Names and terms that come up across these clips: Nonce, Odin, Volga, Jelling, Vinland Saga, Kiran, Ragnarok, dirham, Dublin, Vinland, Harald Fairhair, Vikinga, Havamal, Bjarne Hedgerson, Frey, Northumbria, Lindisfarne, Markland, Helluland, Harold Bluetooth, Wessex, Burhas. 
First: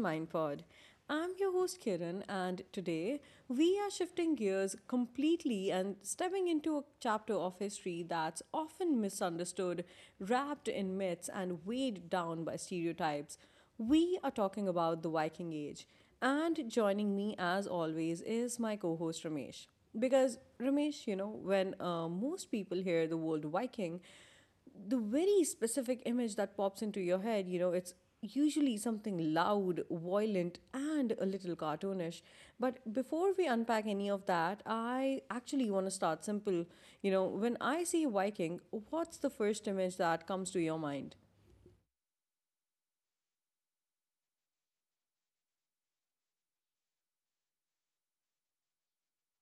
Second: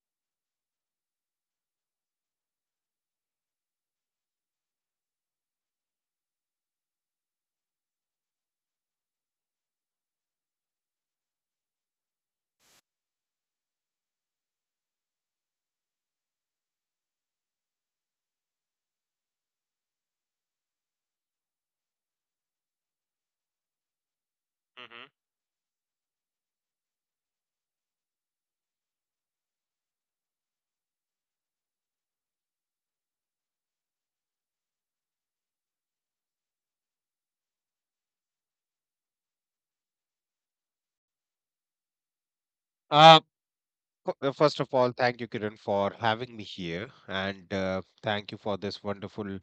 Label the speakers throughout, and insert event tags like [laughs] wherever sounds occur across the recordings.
Speaker 1: Mind Pod. I'm your host Kiran, and today we are shifting gears completely and stepping into a chapter of history that's often misunderstood, wrapped in myths, and weighed down by stereotypes. We are talking about the Viking Age, and joining me as always is my co host Ramesh. Because Ramesh, you know, when most people hear the word Viking, the
Speaker 2: Mm-hmm.
Speaker 1: very specific image that pops into your head, you know, it's usually something loud, violent, and a little cartoonish. But before we unpack any of that, I actually want to start simple. You know, when I say Viking, what's the first image that comes to your mind?
Speaker 2: Uh, First of all, thank you, Kiran, for having me here, and thank you for this wonderful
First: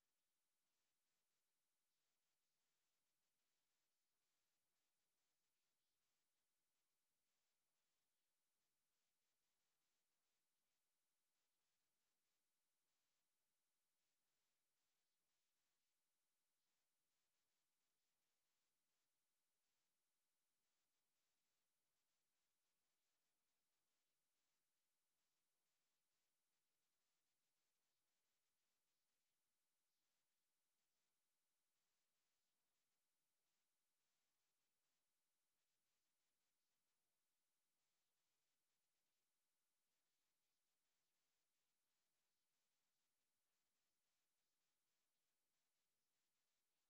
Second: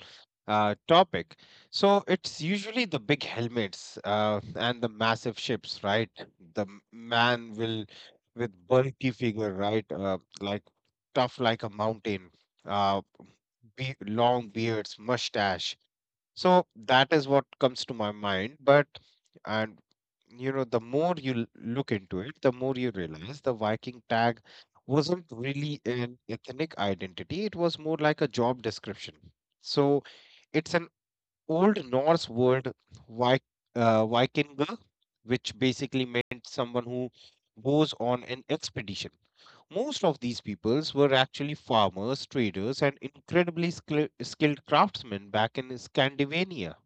Speaker 2: topic. So it's usually the big helmets and the massive ships, right? Man will with bulky figure, right? Like tough like a mountain, uh, long beards, mustache. So that is what comes to my mind. But and you know, the more you look into it, the more you realize the Viking tag wasn't really an ethnic identity. It was more like a job description. So it's an old Norse word, Vik, Vikinga, which basically meant someone who goes on an expedition. Most of these peoples were actually farmers, traders, and incredibly skilled craftsmen back in Scandinavia.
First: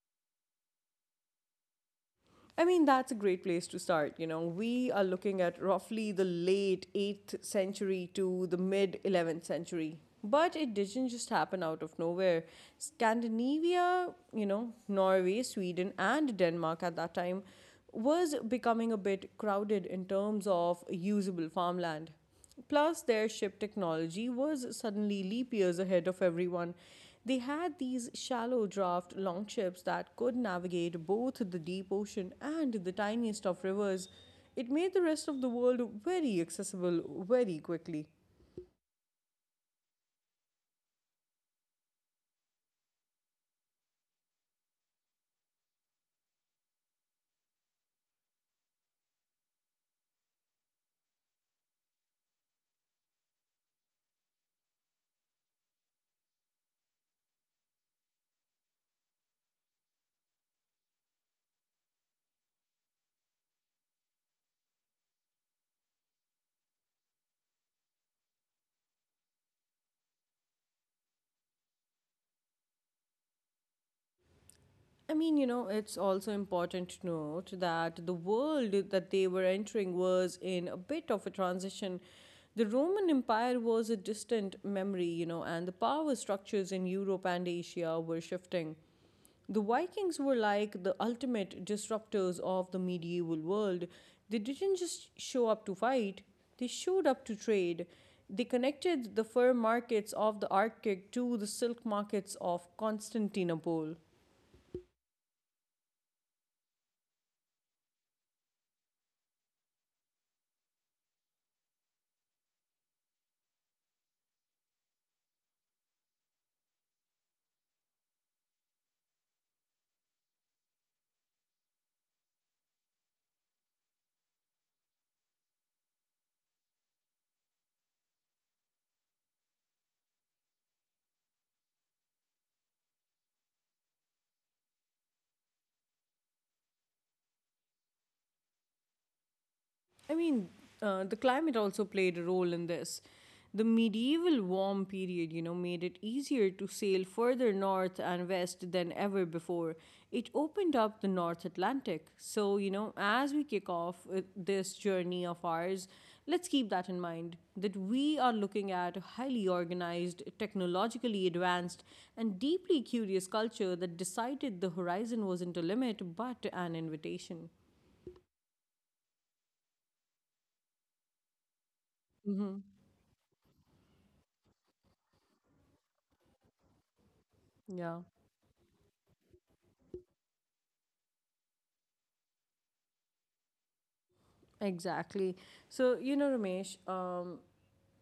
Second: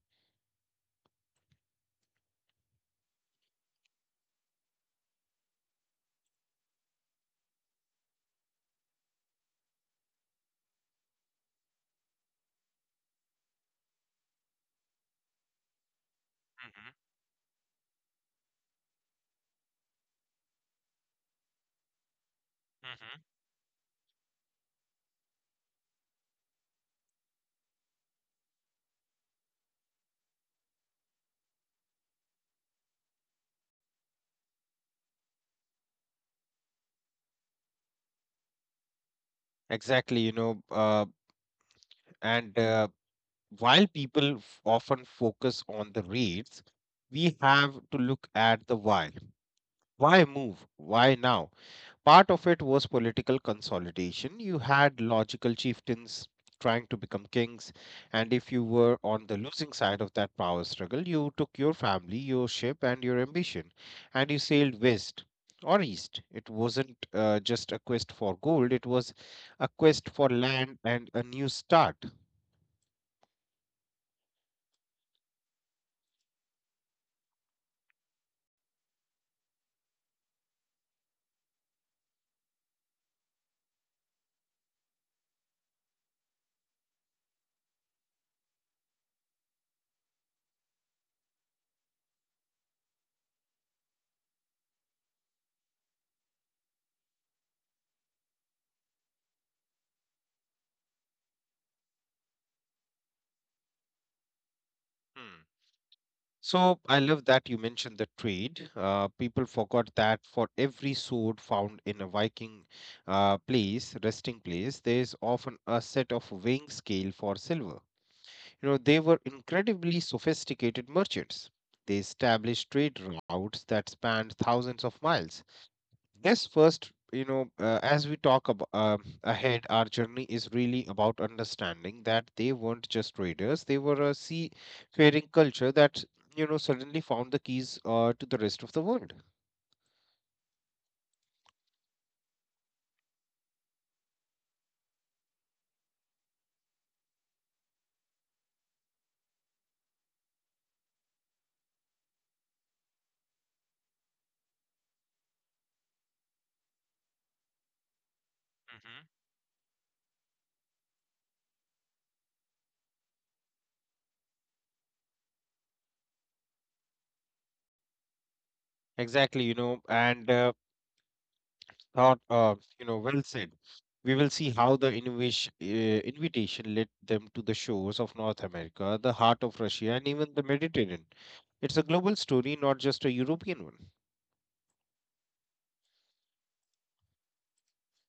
Speaker 1: I mean, that's a great place to start. You know, we are looking at roughly the late 8th century to the mid 11th century. But it didn't just happen out of nowhere. Scandinavia, you know, Norway, Sweden, and Denmark
Speaker 2: Mhm,
Speaker 1: at that time was becoming a bit crowded in terms of usable farmland. Plus,
Speaker 2: mhm.
Speaker 1: their ship technology was suddenly leap years ahead of everyone. They had these shallow draft longships that could navigate both the deep ocean and the tiniest of rivers. It made the rest of the world very accessible very quickly.
Speaker 2: Exactly, you know, and while people often focus on the rates, we have to look at the why. Why move? Why now? Part of it was political consolidation. You had logical chieftains trying to become kings, and if you were on the losing side of that power struggle, you took your family, your ship, and your ambition, and you sailed west or east. It wasn't just a quest for gold, it was a quest for land and a new start.
Speaker 1: I mean, you know, it's also important to note that the world that they were entering was in a bit of a transition. The Roman Empire was a distant memory, you know, and the power structures in Europe and Asia were shifting. The Vikings were like the ultimate disruptors of the medieval world. They didn't just show up to fight, they showed up to trade. They connected the fur markets of the Arctic to the silk markets of Constantinople.
Speaker 2: Hmm. So I love that you mentioned the trade. People forgot that for every sword found in a Viking resting place, there is often a set of weighing scale for silver. You know, they were incredibly sophisticated merchants. They established trade routes that spanned thousands of miles. Yes, first, as we talk ahead, our journey is really about understanding that they weren't just traders; they were a seafaring culture that, you know, suddenly found the keys to the rest of the world.
Speaker 1: I mean, the climate also played a role in this. The medieval warm period, you know, made it easier to sail further north and west than ever before. It opened up the North Atlantic. So, you know, as we kick off this journey of ours, let's keep that in mind that we are looking at a
Speaker 2: Mhm.
Speaker 1: highly organized, technologically advanced, and deeply curious culture that decided the horizon wasn't a limit but an invitation.
Speaker 2: Exactly,
Speaker 1: Hmm.
Speaker 2: you know, well said. We will see how the invitation led them to the shores
Speaker 1: Yeah.
Speaker 2: of North America, the heart of Russia, and even the Mediterranean. It's a global story, not just a European one.
Speaker 1: Exactly. So, you know, Ramesh,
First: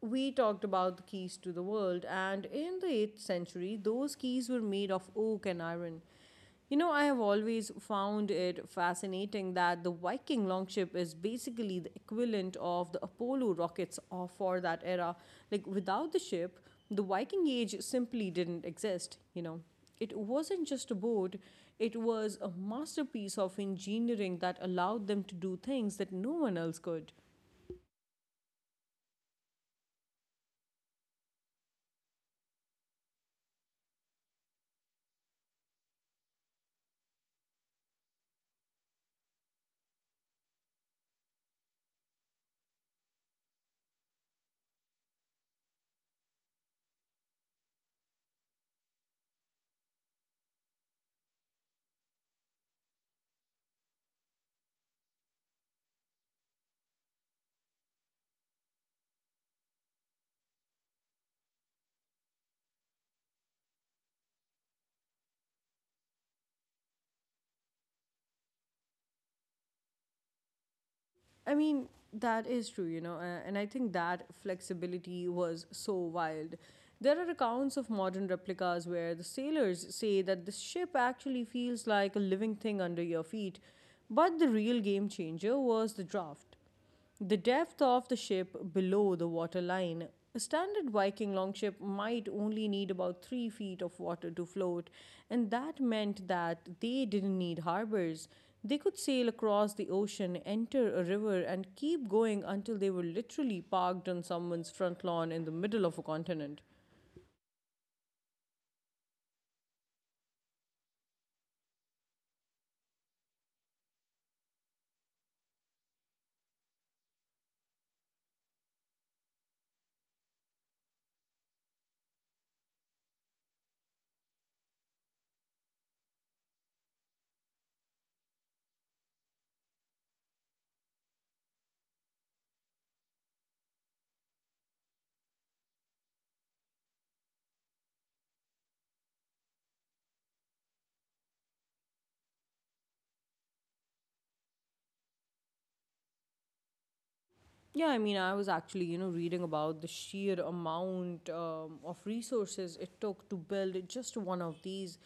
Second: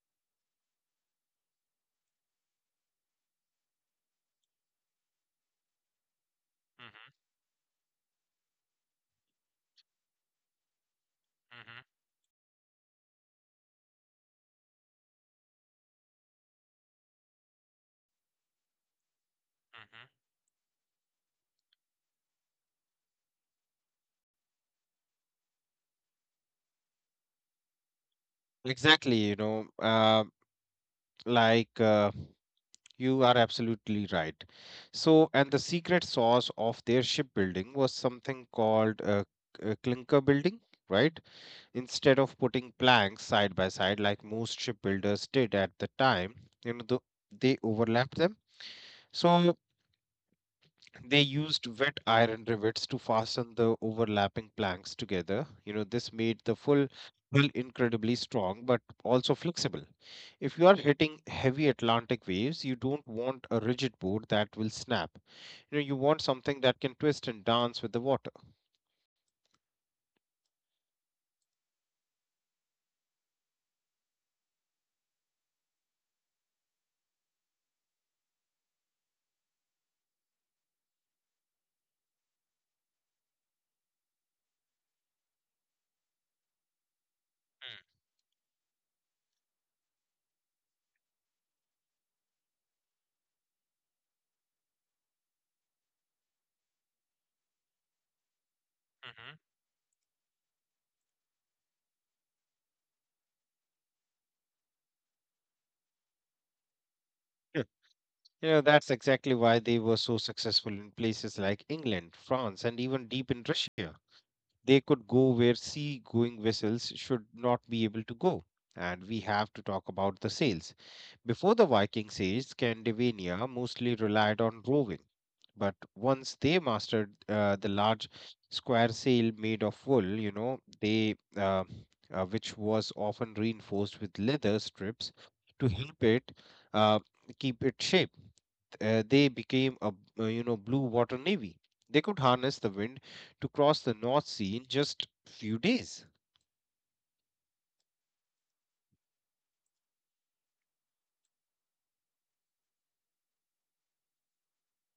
Speaker 1: we talked about the keys to the world, and in the 8th century, those keys were made of oak and iron. You know, I
Speaker 2: hmm
Speaker 1: have always found it fascinating that the Viking longship is basically
Speaker 2: hmm
Speaker 1: the equivalent of the Apollo rockets for that era. Like, without the ship, the Viking age simply didn't exist, you know. It wasn't just a boat, it was a masterpiece of engineering that allowed them to do things that no one else could.
Speaker 2: Exactly, like uh, you are absolutely right. So, and the secret sauce of their shipbuilding was something called clinker building, right? Instead of putting planks side by side like most shipbuilders did at the time, you know, the, they overlapped them. So, they used wet iron rivets to fasten the overlapping planks together. You know, this made the full hull incredibly strong but also flexible. If you are hitting heavy Atlantic waves, you don't want a rigid board that will snap. You know, you want something that can twist and dance with the water.
Speaker 1: I mean, that is true, you know, and I think that flexibility was so wild. There are accounts of modern replicas where the sailors say that the ship actually feels like a living thing under your feet, but the real game changer was the draft. The depth of the ship below the waterline. A standard Viking longship might only need about 3 feet of water to float, and that meant that they didn't need harbors. They could sail
Speaker 2: hmm
Speaker 1: across the ocean, enter a river, and keep going until they were literally parked on someone's front lawn in the middle of a continent.
Speaker 2: Yeah. You know, that's exactly why they were so successful in places like England, France, and even deep in Russia. They could go where sea going vessels should not be able to go. And we have to talk about the sails. Before the Vikings age, Scandinavia mostly relied on roving. But once they mastered the large square sail made of wool, you know, they which was often reinforced with leather strips to help it uh, keep its shape they became a you know blue water navy. They could harness the wind to cross the North Sea in just few days.
Speaker 1: Yeah, I mean, I was actually, you know, reading about the sheer amount of resources it took to build just one of these.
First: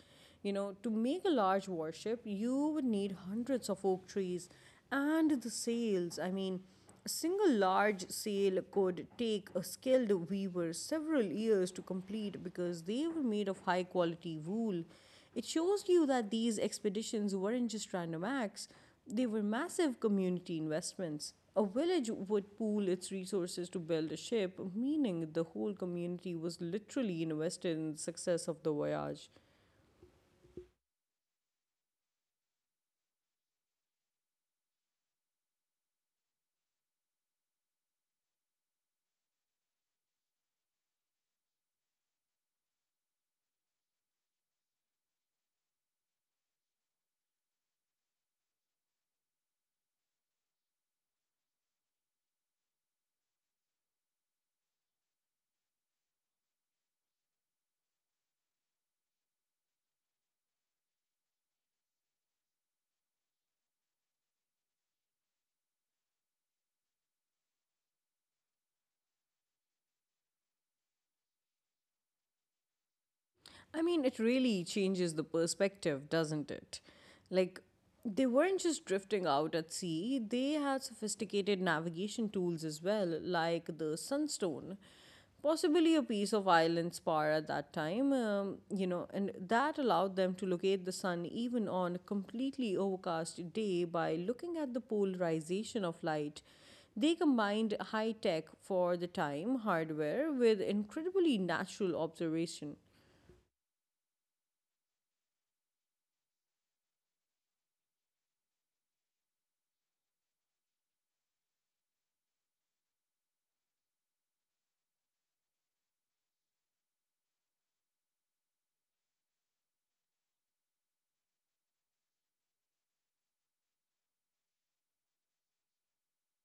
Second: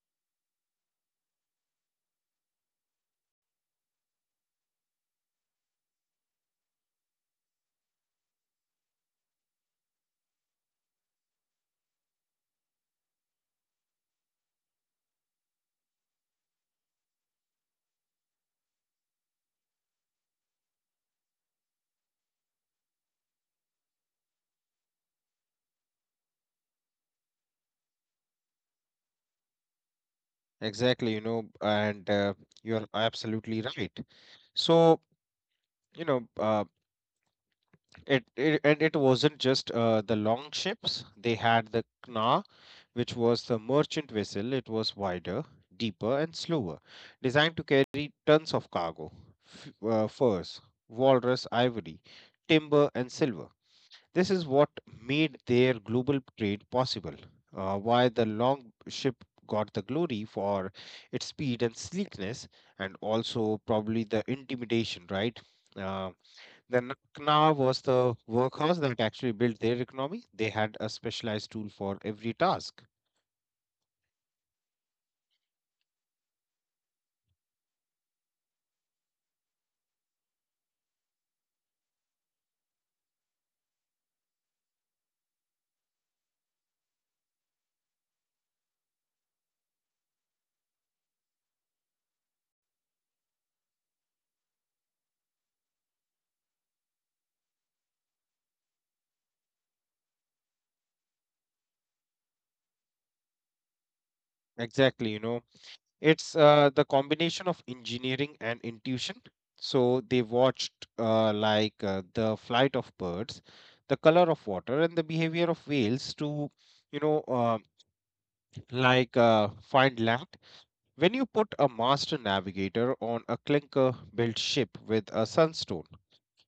Speaker 1: You know, to make a large warship, you would need hundreds of oak trees and the sails. I mean, a single large sail could take a skilled weaver several years to complete because they were made of high quality wool. It shows you that these expeditions weren't just random acts, they were massive community investments. A village would pool its resources to build a ship, meaning the whole community was literally invested in the success of the voyage.
Speaker 2: Exactly, you know, and you're absolutely right. So you know, uh, it wasn't just the long ships. They had the Knaa, which was the merchant vessel. It was wider, deeper, and slower, designed to carry tons of cargo, furs, walrus, ivory, timber, and silver. This is what made their global trade possible, why the long ship got the glory for its speed and sleekness, and also probably the intimidation, right? Uh, the Knaa was the workhorse that actually built their economy. They had a specialized tool for every task.
Speaker 1: I mean, it really changes the perspective, doesn't it? Like, they weren't just drifting out at sea, they had sophisticated navigation tools as well, like the sunstone, possibly a piece of island spar at that time, you know, and that allowed them to locate the sun even on a completely overcast day by looking at the polarization of light. They combined high tech for the time hardware with incredibly natural observation.
Speaker 2: Exactly, you know, it's the combination of engineering and intuition so they watched the flight of birds, the color of water and the behavior of whales to you know uh, find land. When you put a master navigator on a clinker built ship with a sunstone,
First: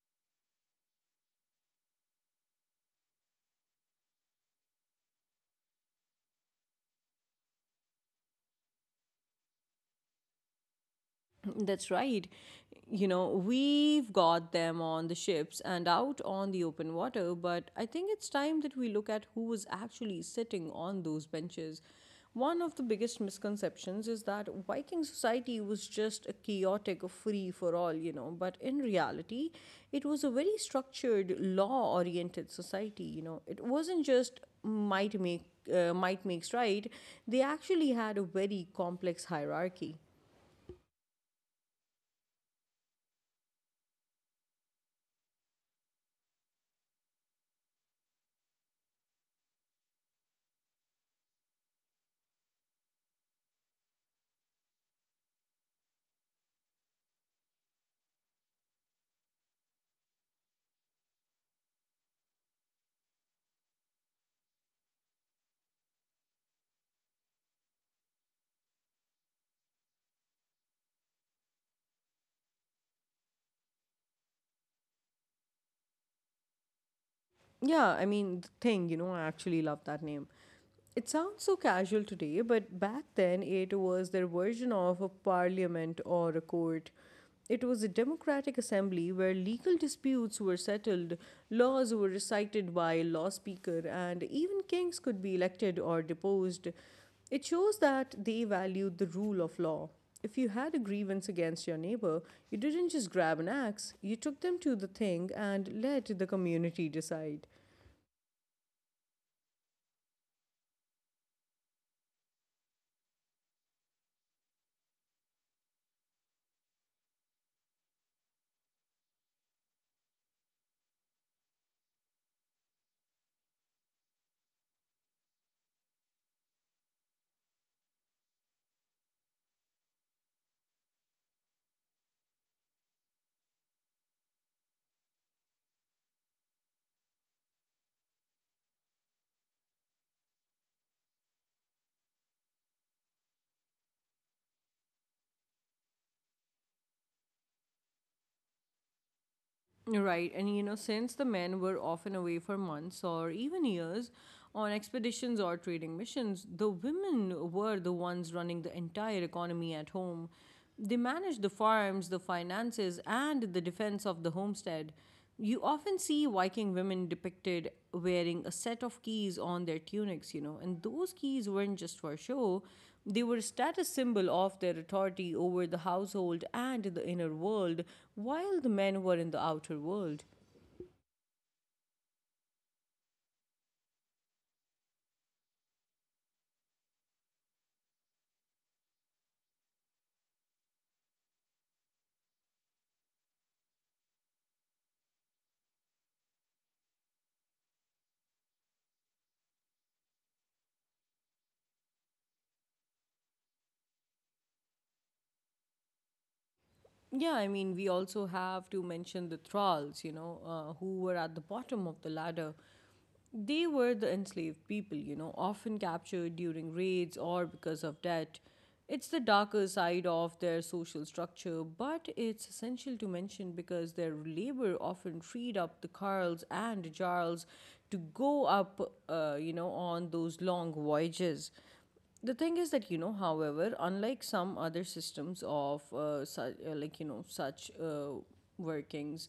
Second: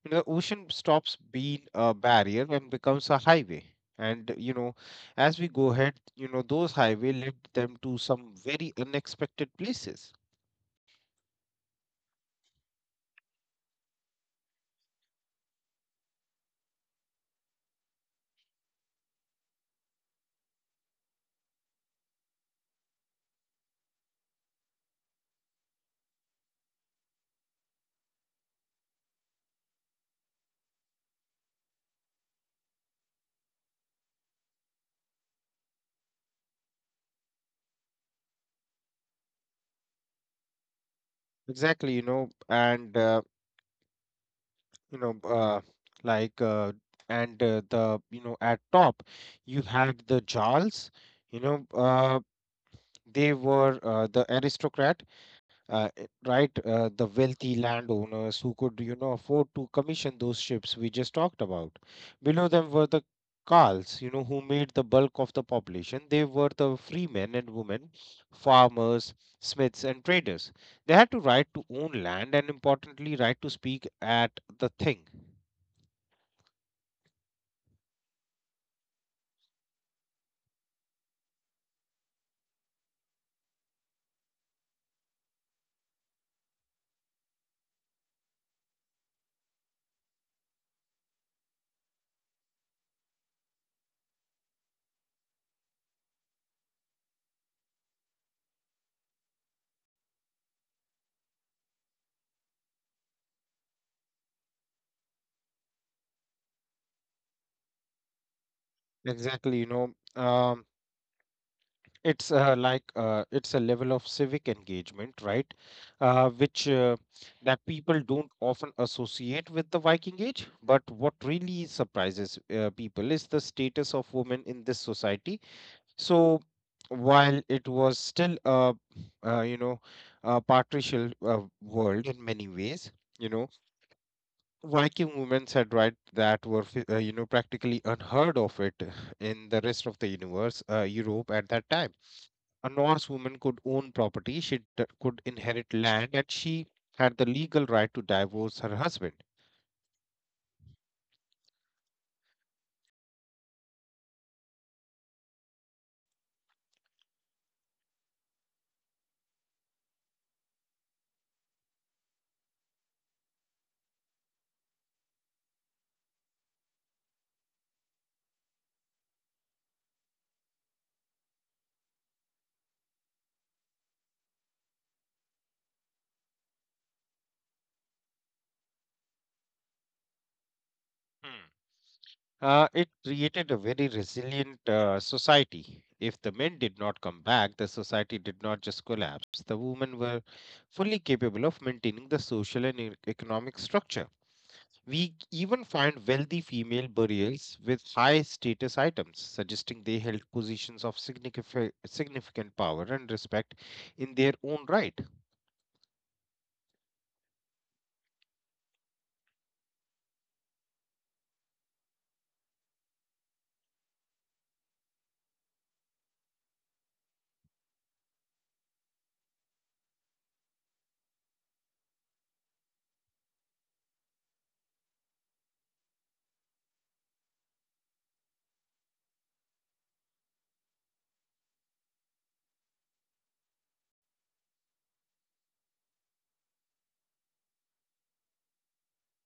Speaker 2: you know, the ocean stops being a barrier and becomes a highway, and you know as we go ahead you know those highway led them to some very unexpected places.
Speaker 1: That's right. You know, we've got them on the ships and out on the open water, but I think it's time that we look at who was actually sitting on those benches. One of the biggest misconceptions is that Viking society was just a chaotic free for all, you know, but in reality, it was a very structured, law oriented society, you know. It wasn't just might makes right, they actually had a very complex hierarchy.
Speaker 2: Exactly, you know, and you know, like, and the you know, at top, you had the Jarls, you know, uh, they were the aristocrat, right? The wealthy landowners who could, you know, afford to commission those ships we just talked about. Below them were the Carls, you know, who made the bulk of the population. They were the free men and women, farmers, smiths, and traders. They had to right to own land and, importantly, right to speak at the thing.
Speaker 1: Yeah, I mean, the thing, you know, I actually love that name. It sounds so casual today, but back then it was their version of a parliament or a court. It was a democratic assembly where legal disputes were settled, laws were recited by a law speaker, and even kings could be elected or deposed. It shows that they valued the rule of law. If you had a grievance against your neighbor, you didn't just grab an axe, you took them to the thing and let the community decide.
Speaker 2: Exactly, you know, it's a level of civic engagement right which that people don't often associate with the viking age, but what really surprises people is the status of women in this society. So while it was still a you know a patricial world in many ways, you know, viking women had rights that were you know practically unheard of it in the rest of the universe europe at that time. A Norse woman could own property, could inherit land, and she had the legal right to divorce her husband.
Speaker 1: Right, and you know, since the men were often away for months or even years on expeditions or trading missions, the women were the ones running the entire economy at home. They managed the farms, the finances, and the defense of the homestead. You often see Viking women depicted wearing a set of keys on their tunics, you know, and those keys weren't just for show, they were a status symbol of their authority over the household and the inner world, while the men were in the outer world.
Speaker 2: Hmm. It created a very resilient society. If the men did not come back, the society did not just collapse. The women were fully capable of maintaining the social and economic structure. We even find wealthy female burials with high status items, suggesting they held positions of significant power and respect in their own right.
Speaker 1: Yeah, I mean, we also have to mention the thralls, you know, who were at the bottom of the ladder. They were the enslaved people, you know, often captured during raids or because of debt. It's the darker side of their social structure, but it's essential to mention because their labor often freed up the Carls and Jarls to go up, you know, on those long voyages. The thing is that, you know, however, unlike some other systems of like, you know, such workings,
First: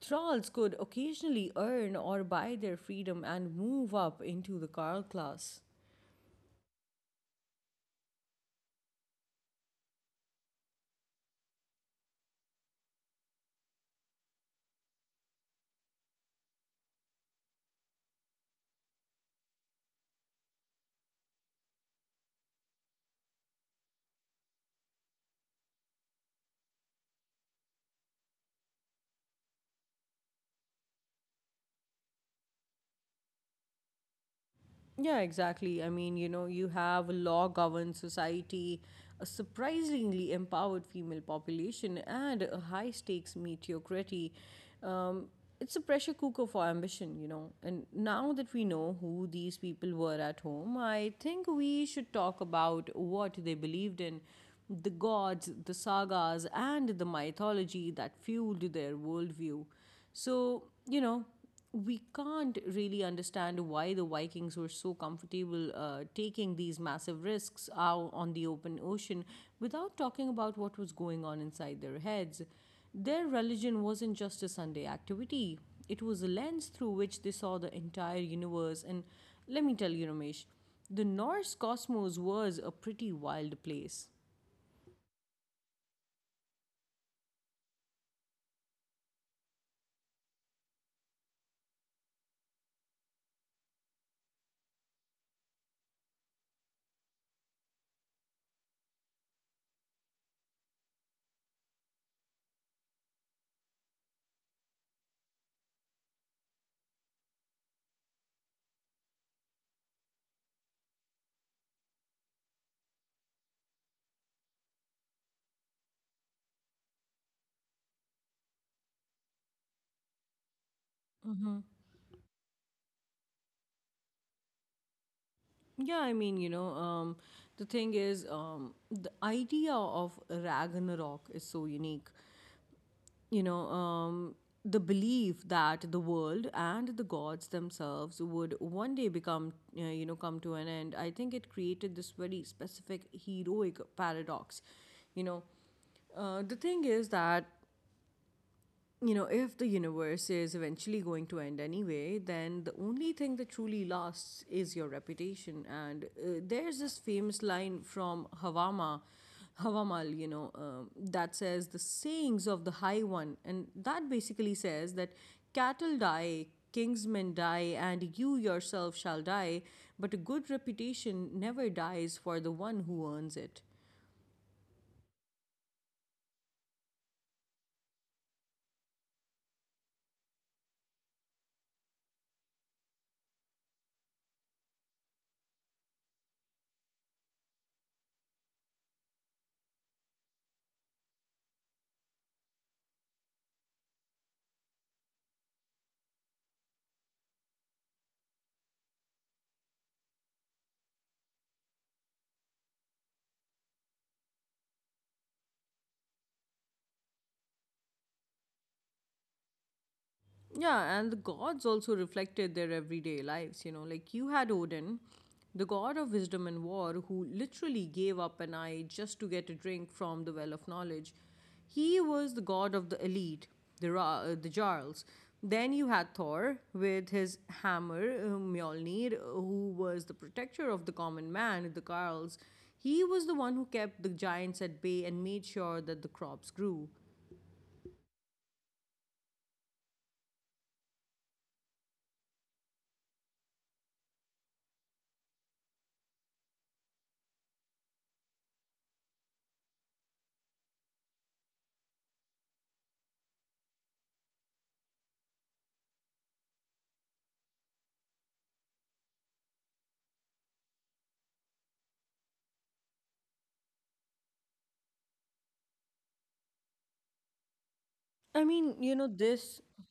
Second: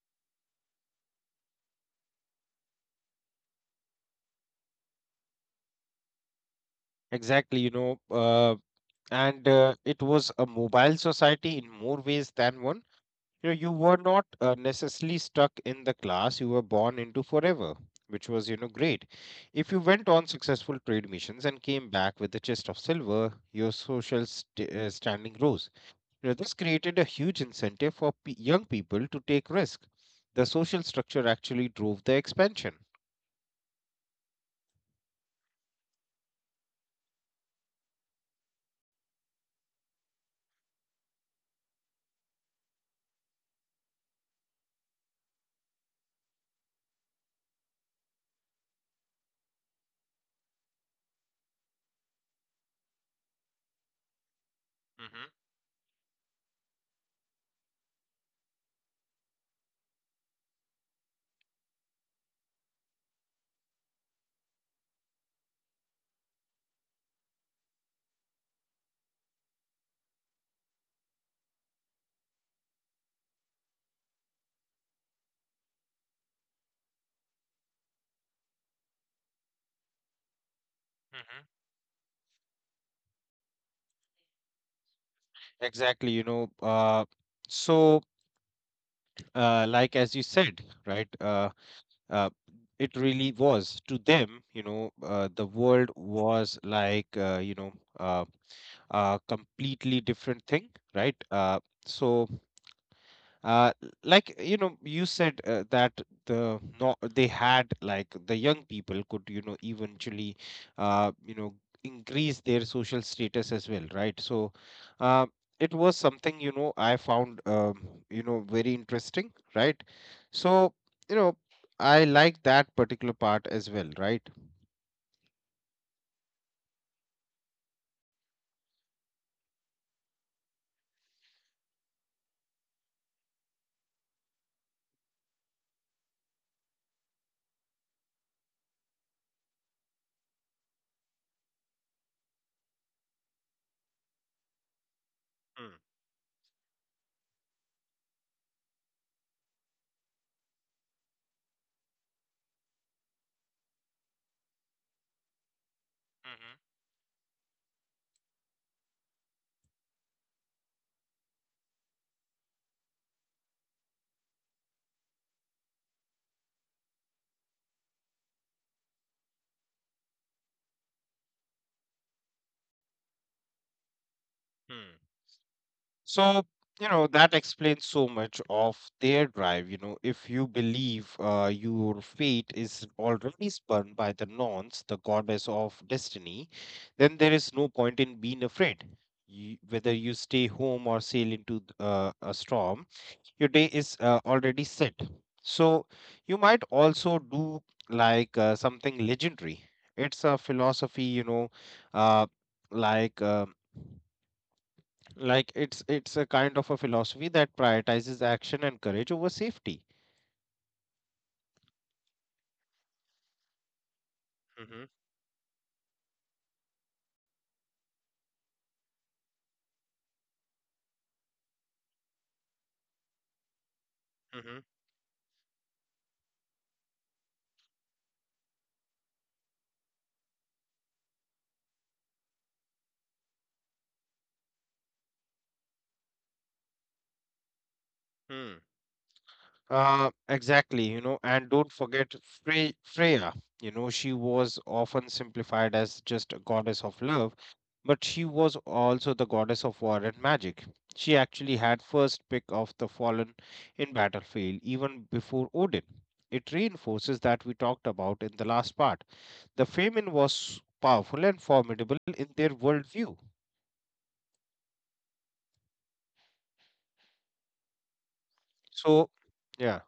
Speaker 1: thralls could occasionally earn or buy their freedom and move up into the Karl class.
Speaker 2: Exactly, you know, and it was a mobile society in more ways than one. You know, you were not necessarily stuck in the class you were born into forever, which was, you know, great. If you went on successful trade missions and came back with a chest of silver, your standing rose. You know, this created a huge incentive for pe young people to take risk. The social structure actually drove the expansion.
Speaker 1: Yeah, exactly. I mean, you know, you have a law governed society, a surprisingly empowered female population, and a high stakes mediocrity. Um, it's a pressure cooker for ambition, you know. And now that we know who these people were at home, I think we should talk about what they believed in: the
Speaker 2: hmm
Speaker 1: gods, the sagas, and the mythology that fueled their worldview. So, you know, we can't really understand why the Vikings were so comfortable taking these massive risks out on the open ocean without talking about what was going on inside their heads. Their religion wasn't just a Sunday activity, it was a lens through which they saw the entire universe. And let me tell you, Ramesh, the
Speaker 2: hmm
Speaker 1: Norse cosmos was a pretty wild place.
Speaker 2: Exactly, so as you said, right? Uh, it really was to them, the world was like uh, a completely different thing, right so uh like you know you said that the no, they had like the young people could you know eventually you know increase their social status as well, uh it was something, you know, I found very interesting, so you know I like that particular part as well, right.
Speaker 1: Yeah, I mean, you know, the thing is, the idea of Ragnarok is so unique. You know, the belief that the world and the gods themselves would one day become, you know, come to an end. I think it created this very specific heroic paradox. You know,
Speaker 2: Mm,
Speaker 1: the thing is that, you know, if the universe is eventually going to end anyway, then the only thing that truly lasts is your reputation. And
Speaker 2: mhm,
Speaker 1: there's this famous line from Havamal, you know, that says the sayings of the High One. And that basically says that cattle die, kingsmen die, and you yourself shall die, but a good reputation never dies for the one who earns it.
Speaker 2: mm. So, you know, that explains so much of their drive. You know, if you believe your fate is already spun by the Nonce, the goddess of destiny, then there is no point in being afraid. You, whether you stay home or sail into a storm, your day is already set. So you might also do something legendary. It's a philosophy, you know, uh, like uh, it's a kind of a philosophy that prioritizes action and courage over safety.
Speaker 1: Yeah, and the gods also reflected their everyday lives, you know. Like you had
Speaker 2: Mm-hmm.
Speaker 1: Odin, the god of wisdom and war, who literally gave up an eye just to get a drink from the well of knowledge. He was the god of the elite, the, the Jarls. Then you had Thor with his hammer, Mjolnir, who was the protector of the common man, the Jarls. He was the one who kept the giants at bay and made sure that the crops grew.
Speaker 2: Mm-hmm. Exactly, you know, and don't forget Freya. You know, she was often simplified as just a goddess of love, but she was also the goddess of war and magic. She actually had first pick of the fallen in battlefield even before Odin. It reinforces that we talked about in the last part. The Femen was powerful and formidable in their worldview.
Speaker 1: I mean, you know,
Speaker 2: So,
Speaker 1: this
Speaker 2: yeah,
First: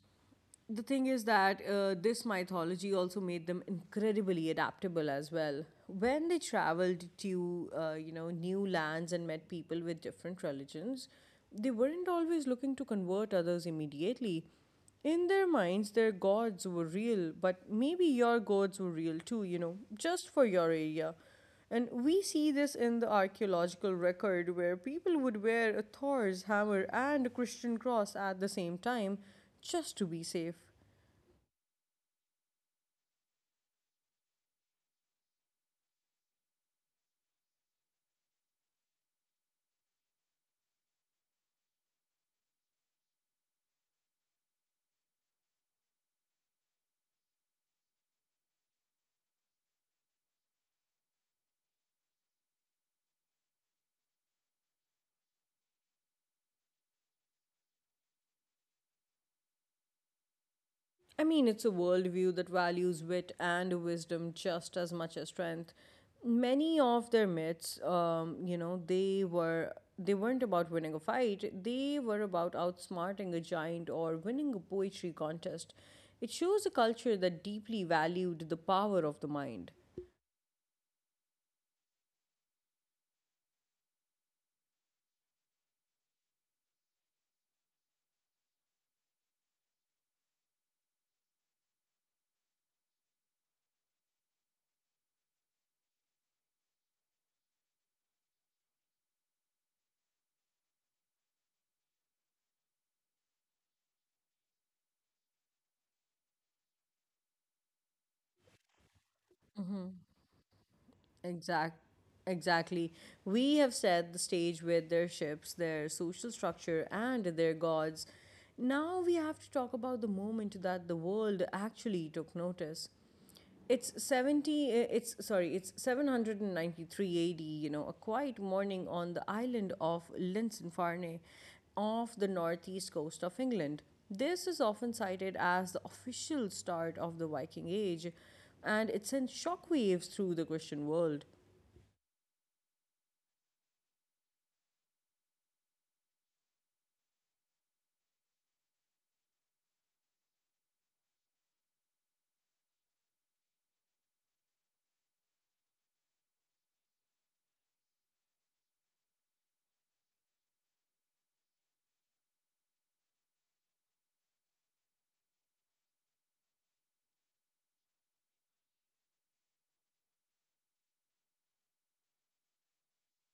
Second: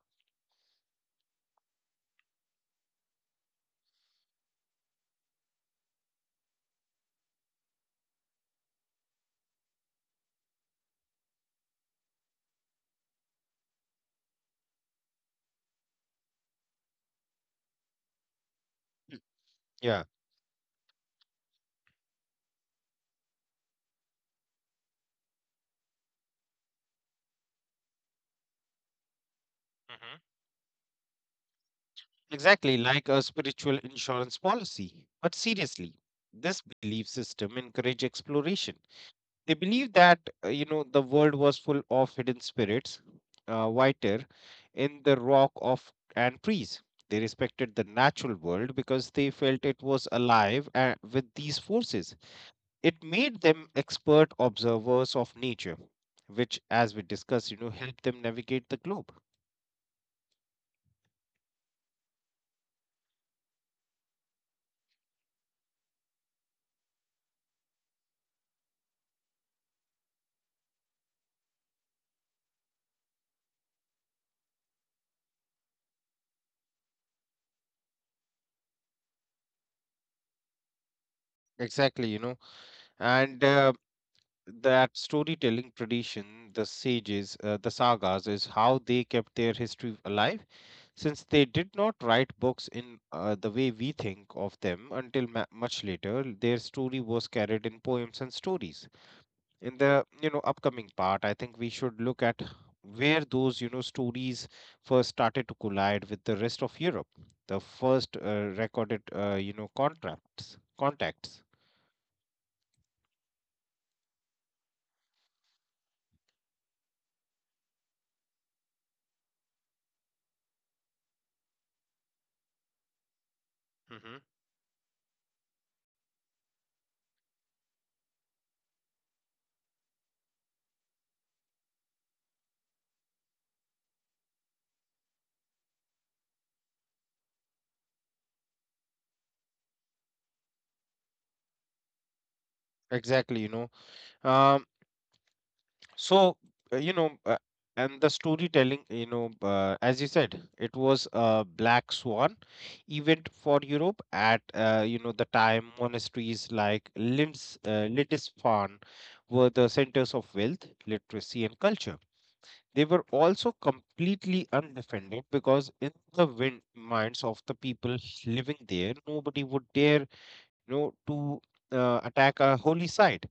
Speaker 1: the thing is that this mythology also made them incredibly adaptable as well. When they traveled to, you know, new lands and met people with different religions, they weren't always looking to convert others immediately. In their minds, their gods were real, but maybe your gods were real too, you know,
Speaker 2: yeah.
Speaker 1: just for your area. And we see this in the archaeological record where people would wear a Thor's hammer and a Christian cross at the same time just to be safe.
Speaker 2: Mhm. Exactly, like a spiritual insurance policy. But seriously, this belief system encourage exploration. They believe that you know the world was full of hidden spirits, whiter in the rock of and trees. They respected the natural world because they felt it was alive with these forces. It made them expert observers of nature, which, as we discussed, you know, helped them navigate the globe.
Speaker 1: I mean, it's a worldview that values wit and wisdom just as much as strength. Many of their myths, they weren't about winning a fight. They were about outsmarting a giant or winning a poetry contest. It shows a culture that deeply valued the power of the mind.
Speaker 2: Exactly, you know, and that storytelling tradition, the sagas, is how they kept their history alive, since they did not write books in the way we think of them until much later. Their story was carried in poems and stories. In the, you know, upcoming part, I think we should look at where those, you know, stories first started to collide with the rest of Europe, the first recorded, contacts.
Speaker 1: Exact, exactly. We have set the stage with their ships, their social structure, and their gods. Now we have to talk about the moment that the world actually took notice. It's
Speaker 2: hmm
Speaker 1: 70, uh, it's sorry, it's 793 AD, you know, a quiet morning on the island of Linsinfarne off the northeast coast of England. This is often cited as the official start of the Viking Age, and it sent shockwaves through the Christian world.
Speaker 2: Exactly, you know. Um, so, uh, you know, uh, and the storytelling, as you said, it was a Black Swan event for Europe at, the time monasteries like Lindisfarne were the centers of wealth, literacy, and culture. They were also completely undefended because in the minds of the people living there, nobody would dare, to attack a holy site.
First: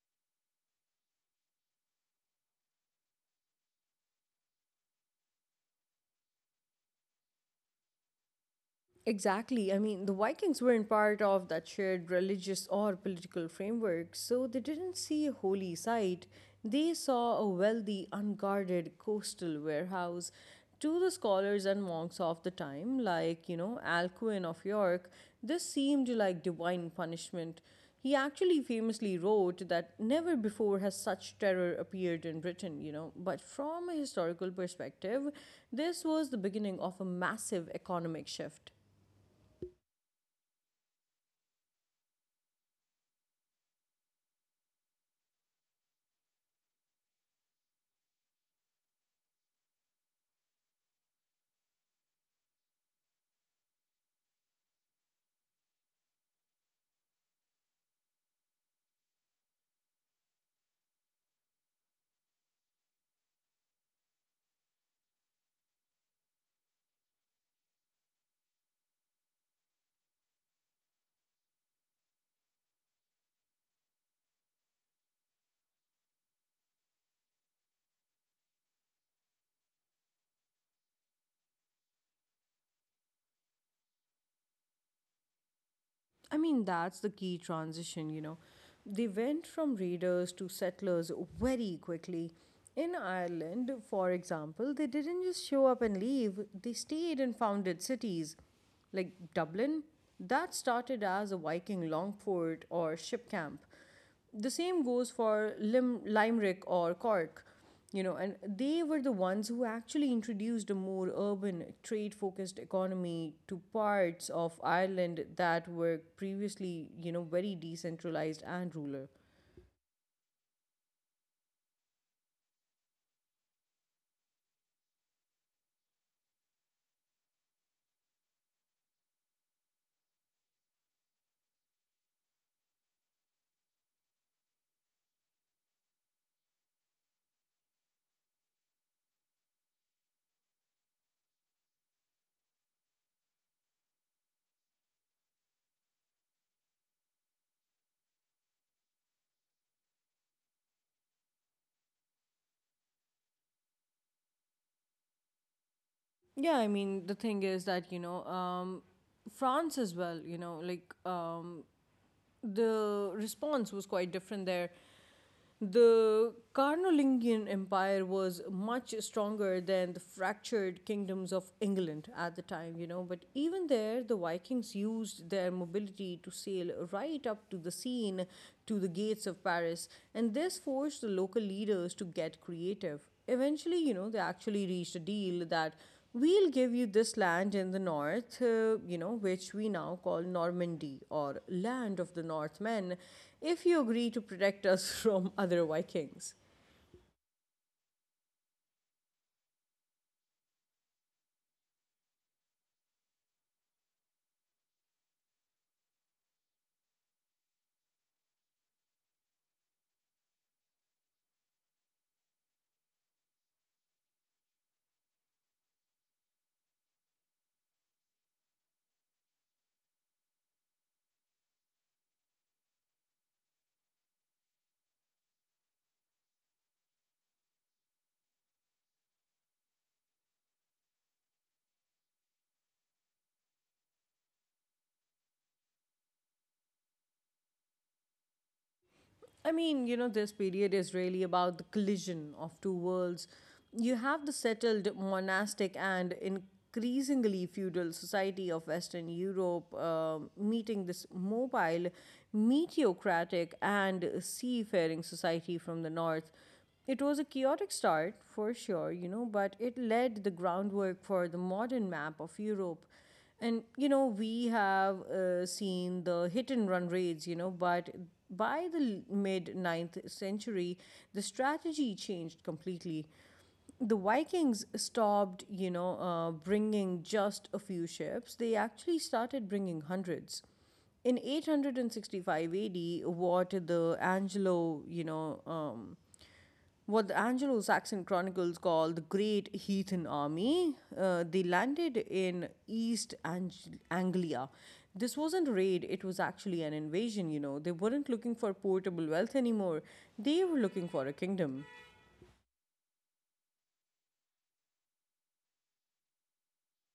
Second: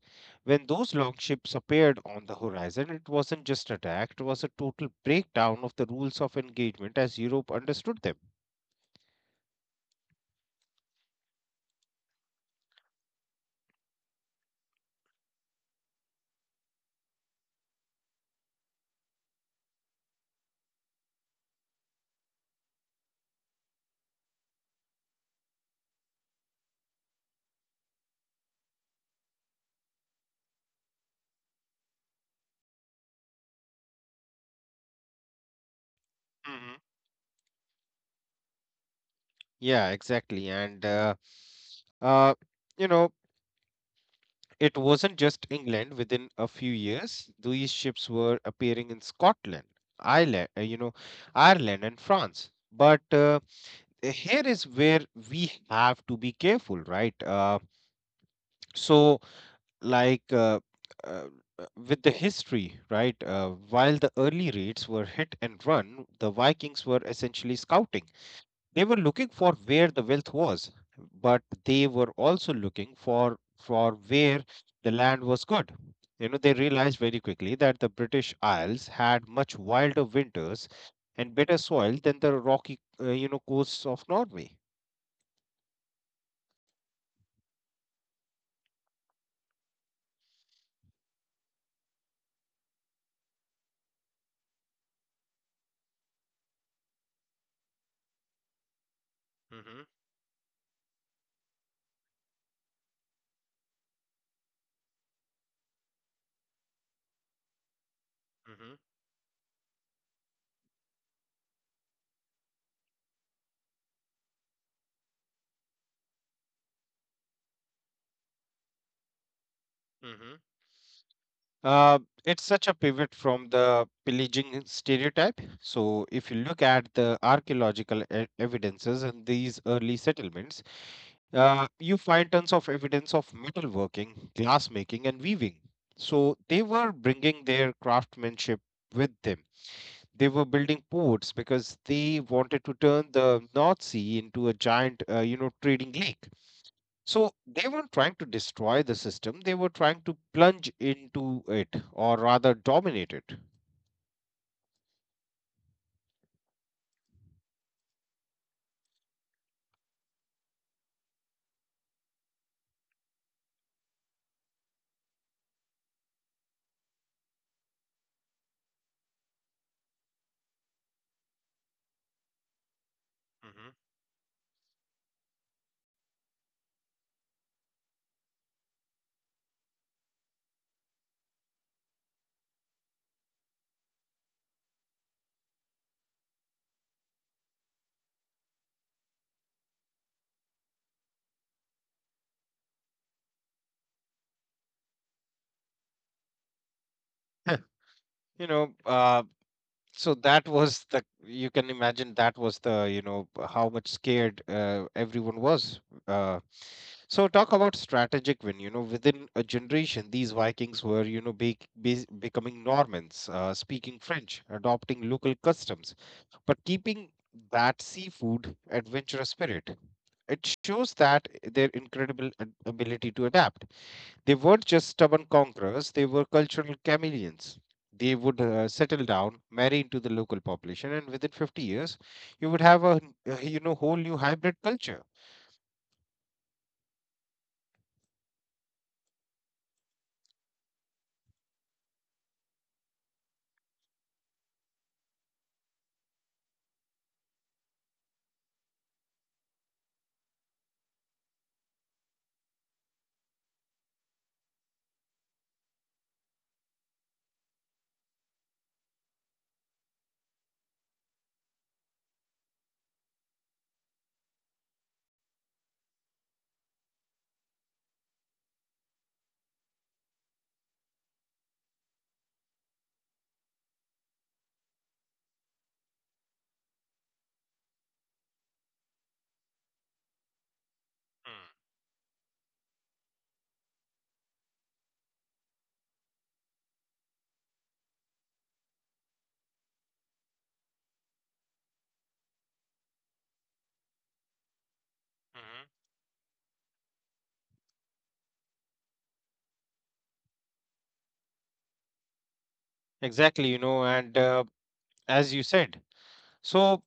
Speaker 2: When those long ships appeared on the horizon, it wasn't just attack; it was a total breakdown of the rules of engagement as Europe understood them.
Speaker 1: Exactly. I mean, the Vikings weren't part of that shared religious or political framework, so they didn't see a holy site. They saw a wealthy, unguarded coastal warehouse. To the scholars and monks of the time, like, you know, Alcuin of York, this seemed like divine punishment. He actually famously wrote that never before has such terror appeared in Britain, you know. But from a historical perspective, this was the beginning of a
Speaker 2: Mhm.
Speaker 1: massive economic shift.
Speaker 2: Yeah, exactly. Uh, you know, it wasn't just England. Within a few years, these ships were appearing in Scotland, Ireland, uh, you know, Ireland and France. But Here is where we have to be careful, right? So, like uh, uh, with the history, right? While the early raids were hit and run, the Vikings were essentially scouting. They were looking for where the wealth was, but they were also looking for where the land was good. You know, they realized very quickly that the British Isles had much wilder winters and better soil than the rocky, coasts of Norway.
Speaker 1: I mean, that's the key transition, you know. They went from raiders to settlers very quickly. In Ireland, for example, they didn't just show up and leave, they stayed and founded cities. Like Dublin,
Speaker 2: Mm-hmm.
Speaker 1: that started as a Viking long fort or ship camp. The same goes for Limerick or Cork, you know, and
Speaker 2: Mm-hmm.
Speaker 1: they were the ones who actually introduced a more urban, trade focused economy to parts of Ireland that were previously, you know, very decentralized and rural.
Speaker 2: Mm-hmm. Uh, it's such a pivot from the pillaging stereotype. So, if you look at the archaeological evidences in these early settlements, you find tons of evidence of metalworking, glass making, and weaving. So they were bringing their craftsmanship with them. They were building ports because they wanted to turn the North Sea into a giant, trading lake. So they weren't trying to destroy the system. They were trying to plunge into it, or rather dominate it.
Speaker 1: Yeah, I mean, the thing is that, you know, France as well, you know, like the response was quite different there. The Carlovingian Empire was much stronger than the fractured kingdoms of England at the time, you know. But even
Speaker 2: Mhm.
Speaker 1: there, the Vikings used their mobility to sail right up to the Seine, to the gates of Paris, and this forced the local leaders to get creative. Eventually, you know, they actually reached a deal that we'll give you this land in the north, you know, which we now call Normandy or land of the Northmen, if you agree to protect us [laughs] from other Vikings.
Speaker 2: [laughs] you know, uh, so that was the, you can imagine that was the, you know, how much scared, everyone was, uh, so talk about strategic win. You know, within a generation, these Vikings were, you know, becoming Normans, speaking French, adopting local customs, but keeping that seafood adventurous spirit. It shows that their incredible ability to adapt. They weren't just stubborn conquerors, they were cultural chameleons. They would settle down, marry into the local population, and within 50 years, you would have a, whole new hybrid culture.
Speaker 1: I mean, you know, this period is really about the collision of two worlds. You have the settled monastic and increasingly feudal society of Western Europe meeting this mobile, meteocratic, and seafaring society from the north. It was a chaotic start, for sure, you know, but it laid the groundwork for the modern map of Europe. And, you know, we have seen the hit and run raids, you know, but by the mid ninth century, the strategy changed completely. The Vikings stopped, you know, bringing just a few ships. They actually started bringing hundreds. In 865 AD, what the Angelo, you know, what the Anglo Saxon chronicles call the Great Heathen Army. They landed in Anglia. This wasn't a
Speaker 2: Mm-hmm.
Speaker 1: raid, it was actually an invasion, you know. They weren't looking for portable wealth anymore, they were looking for a kingdom.
Speaker 2: Exactly, you know. And uh, as you said, so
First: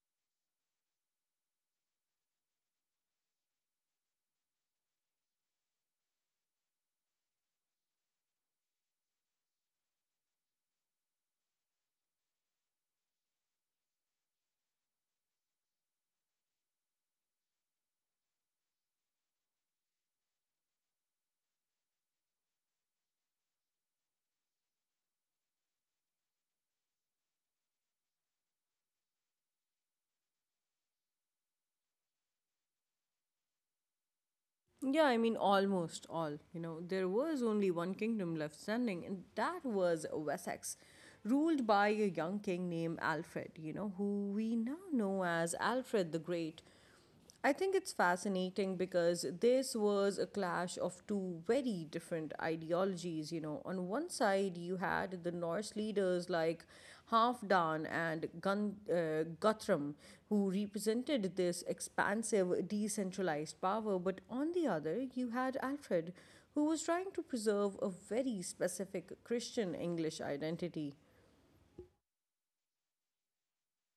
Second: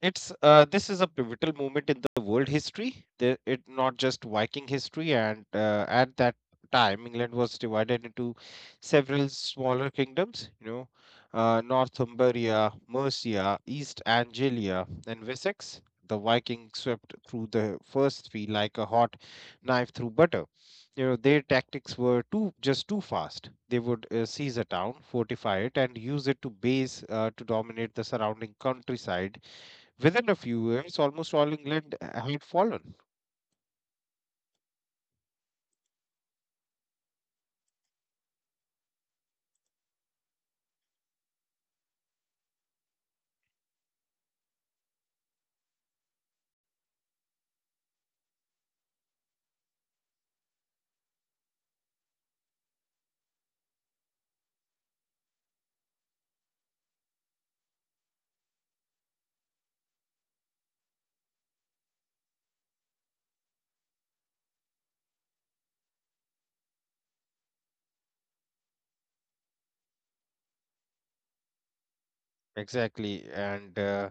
Speaker 2: it's, this is a pivotal moment in the world history. The, it not just Viking history, and at that time, England was divided into several smaller kingdoms. You know, Northumbria, Mercia, East Anglia, and Wessex. The Vikings swept through the first three like a hot knife through butter. You know, their tactics were too just too fast. They would seize a town, fortify it, and use it to base to dominate the surrounding countryside. Within a few years, almost all England had fallen.
Speaker 1: Yeah, I mean, almost all. You know, there was only one kingdom left standing, and that was Wessex, ruled by a young king named Alfred, you know, who we now know as Alfred the Great. I think it's fascinating because this was a clash of two very different ideologies. You know, on one side, you had the Norse leaders like Halfdan and Guthrum, who represented this expansive, decentralized power. But on the other, you had Alfred, who was trying to preserve a very specific Christian English identity.
Speaker 2: Exactly.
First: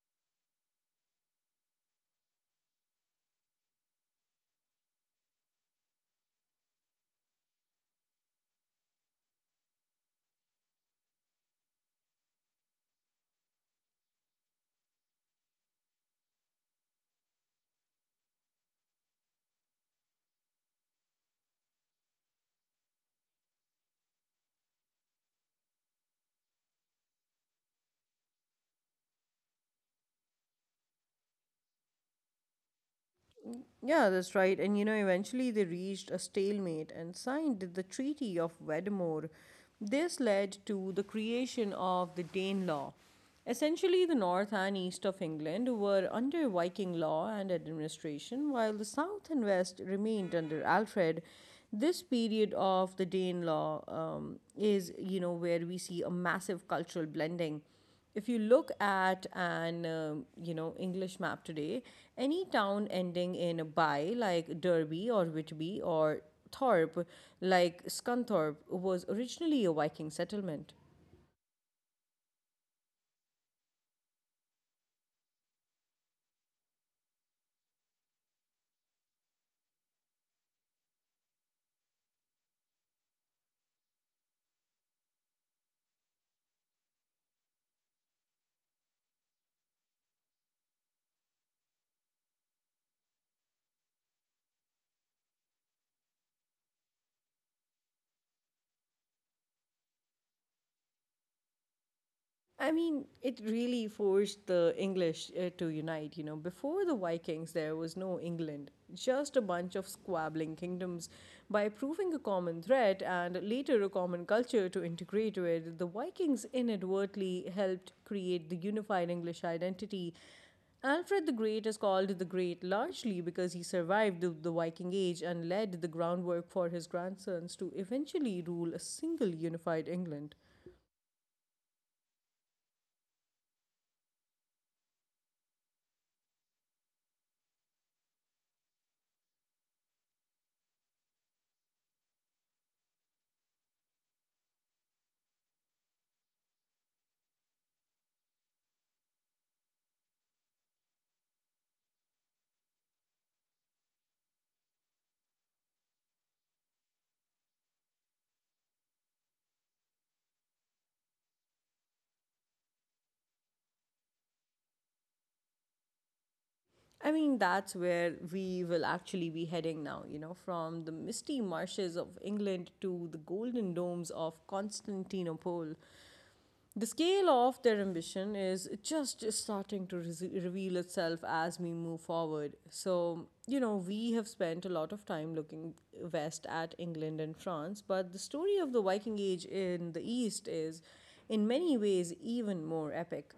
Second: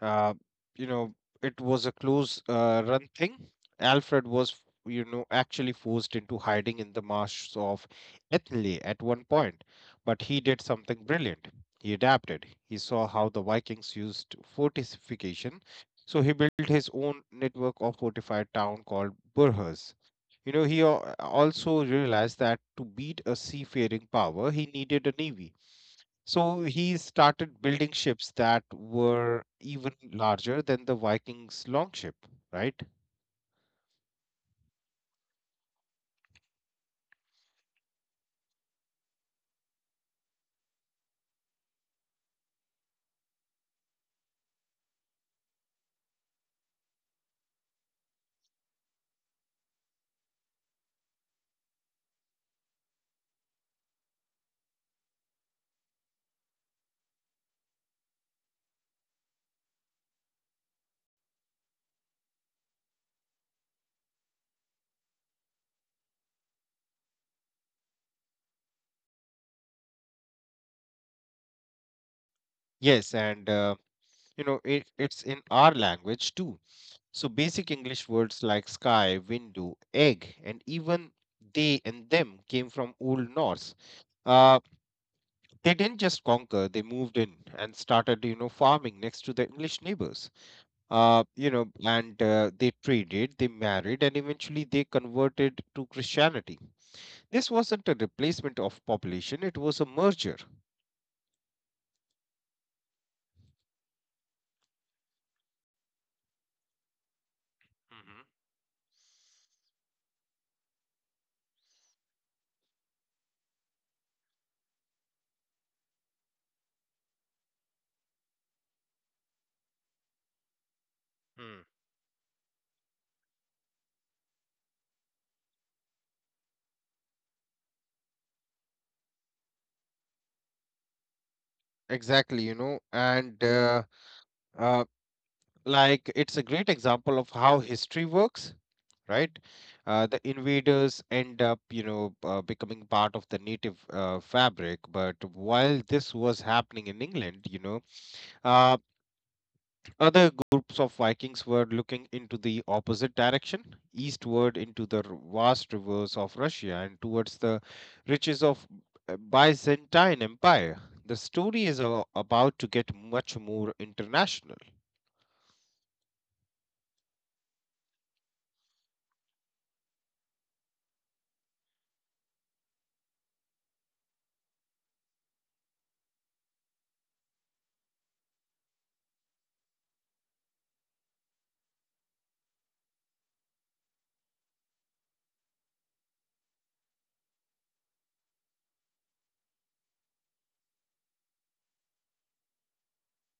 Speaker 2: Uh, you know, it was a close, run thing. Alfred was, you know, actually forced into hiding in the marshes of Ethnley at one point, but he did something brilliant. He adapted. He saw how the Vikings used fortification, so he built his own network of fortified town called Burhas. You know, he also realized that to beat a seafaring power, he needed a navy, so he started building ships that were even larger than the Vikings' longship, right?
Speaker 1: Yeah, that's right. And you know, eventually they reached a stalemate and signed the Treaty of Wedmore. This led to the creation of the Danelaw. Essentially, the north and east of England were under Viking law and administration, while the south and west remained under Alfred. This period of the Danelaw is, you know, where we see a massive cultural blending if you look at an you know English map today, any town ending in by, like Derby or Whitby or Thorpe, like Scunthorpe, was originally a Viking settlement.
Speaker 2: Yes, and, you know, it, it's in our language too. So basic English words like sky, window, egg, and even they and them came from Old Norse. Uh, they didn't just conquer; they moved in and started, you know, farming next to their English neighbors. You know, and They traded, they married, and eventually they converted to Christianity. This wasn't a replacement of population, it was a merger.
Speaker 1: I mean, it really forced the English to unite. You know, before the Vikings, there was no
Speaker 2: Mm-hmm.
Speaker 1: England, just a bunch of squabbling kingdoms. By proving a common threat and later a common culture to integrate with, the Vikings inadvertently helped create the unified English identity. Alfred the
Speaker 2: Mm.
Speaker 1: Great is called the Great largely because he survived the Viking Age and laid the groundwork for his grandsons to eventually rule a single unified England.
Speaker 2: Exactly, you know, and uh, like it's a great example of how history works, right? The invaders end up, you know, becoming part of the native, fabric. But while this was happening in England, you know, uh, other groups of Vikings were looking into the opposite direction, eastward into the vast rivers of Russia and towards the riches of, Byzantine Empire. The story is about to get much more international.
Speaker 1: I mean, that's where we will actually be heading now, you know, from the misty marshes of England to the golden domes of Constantinople. The scale of their ambition is just starting to reveal itself as we move forward. So, you know, we have spent a lot of time looking west at England and France, but the story of the Viking Age in the East is, in many ways, even more epic.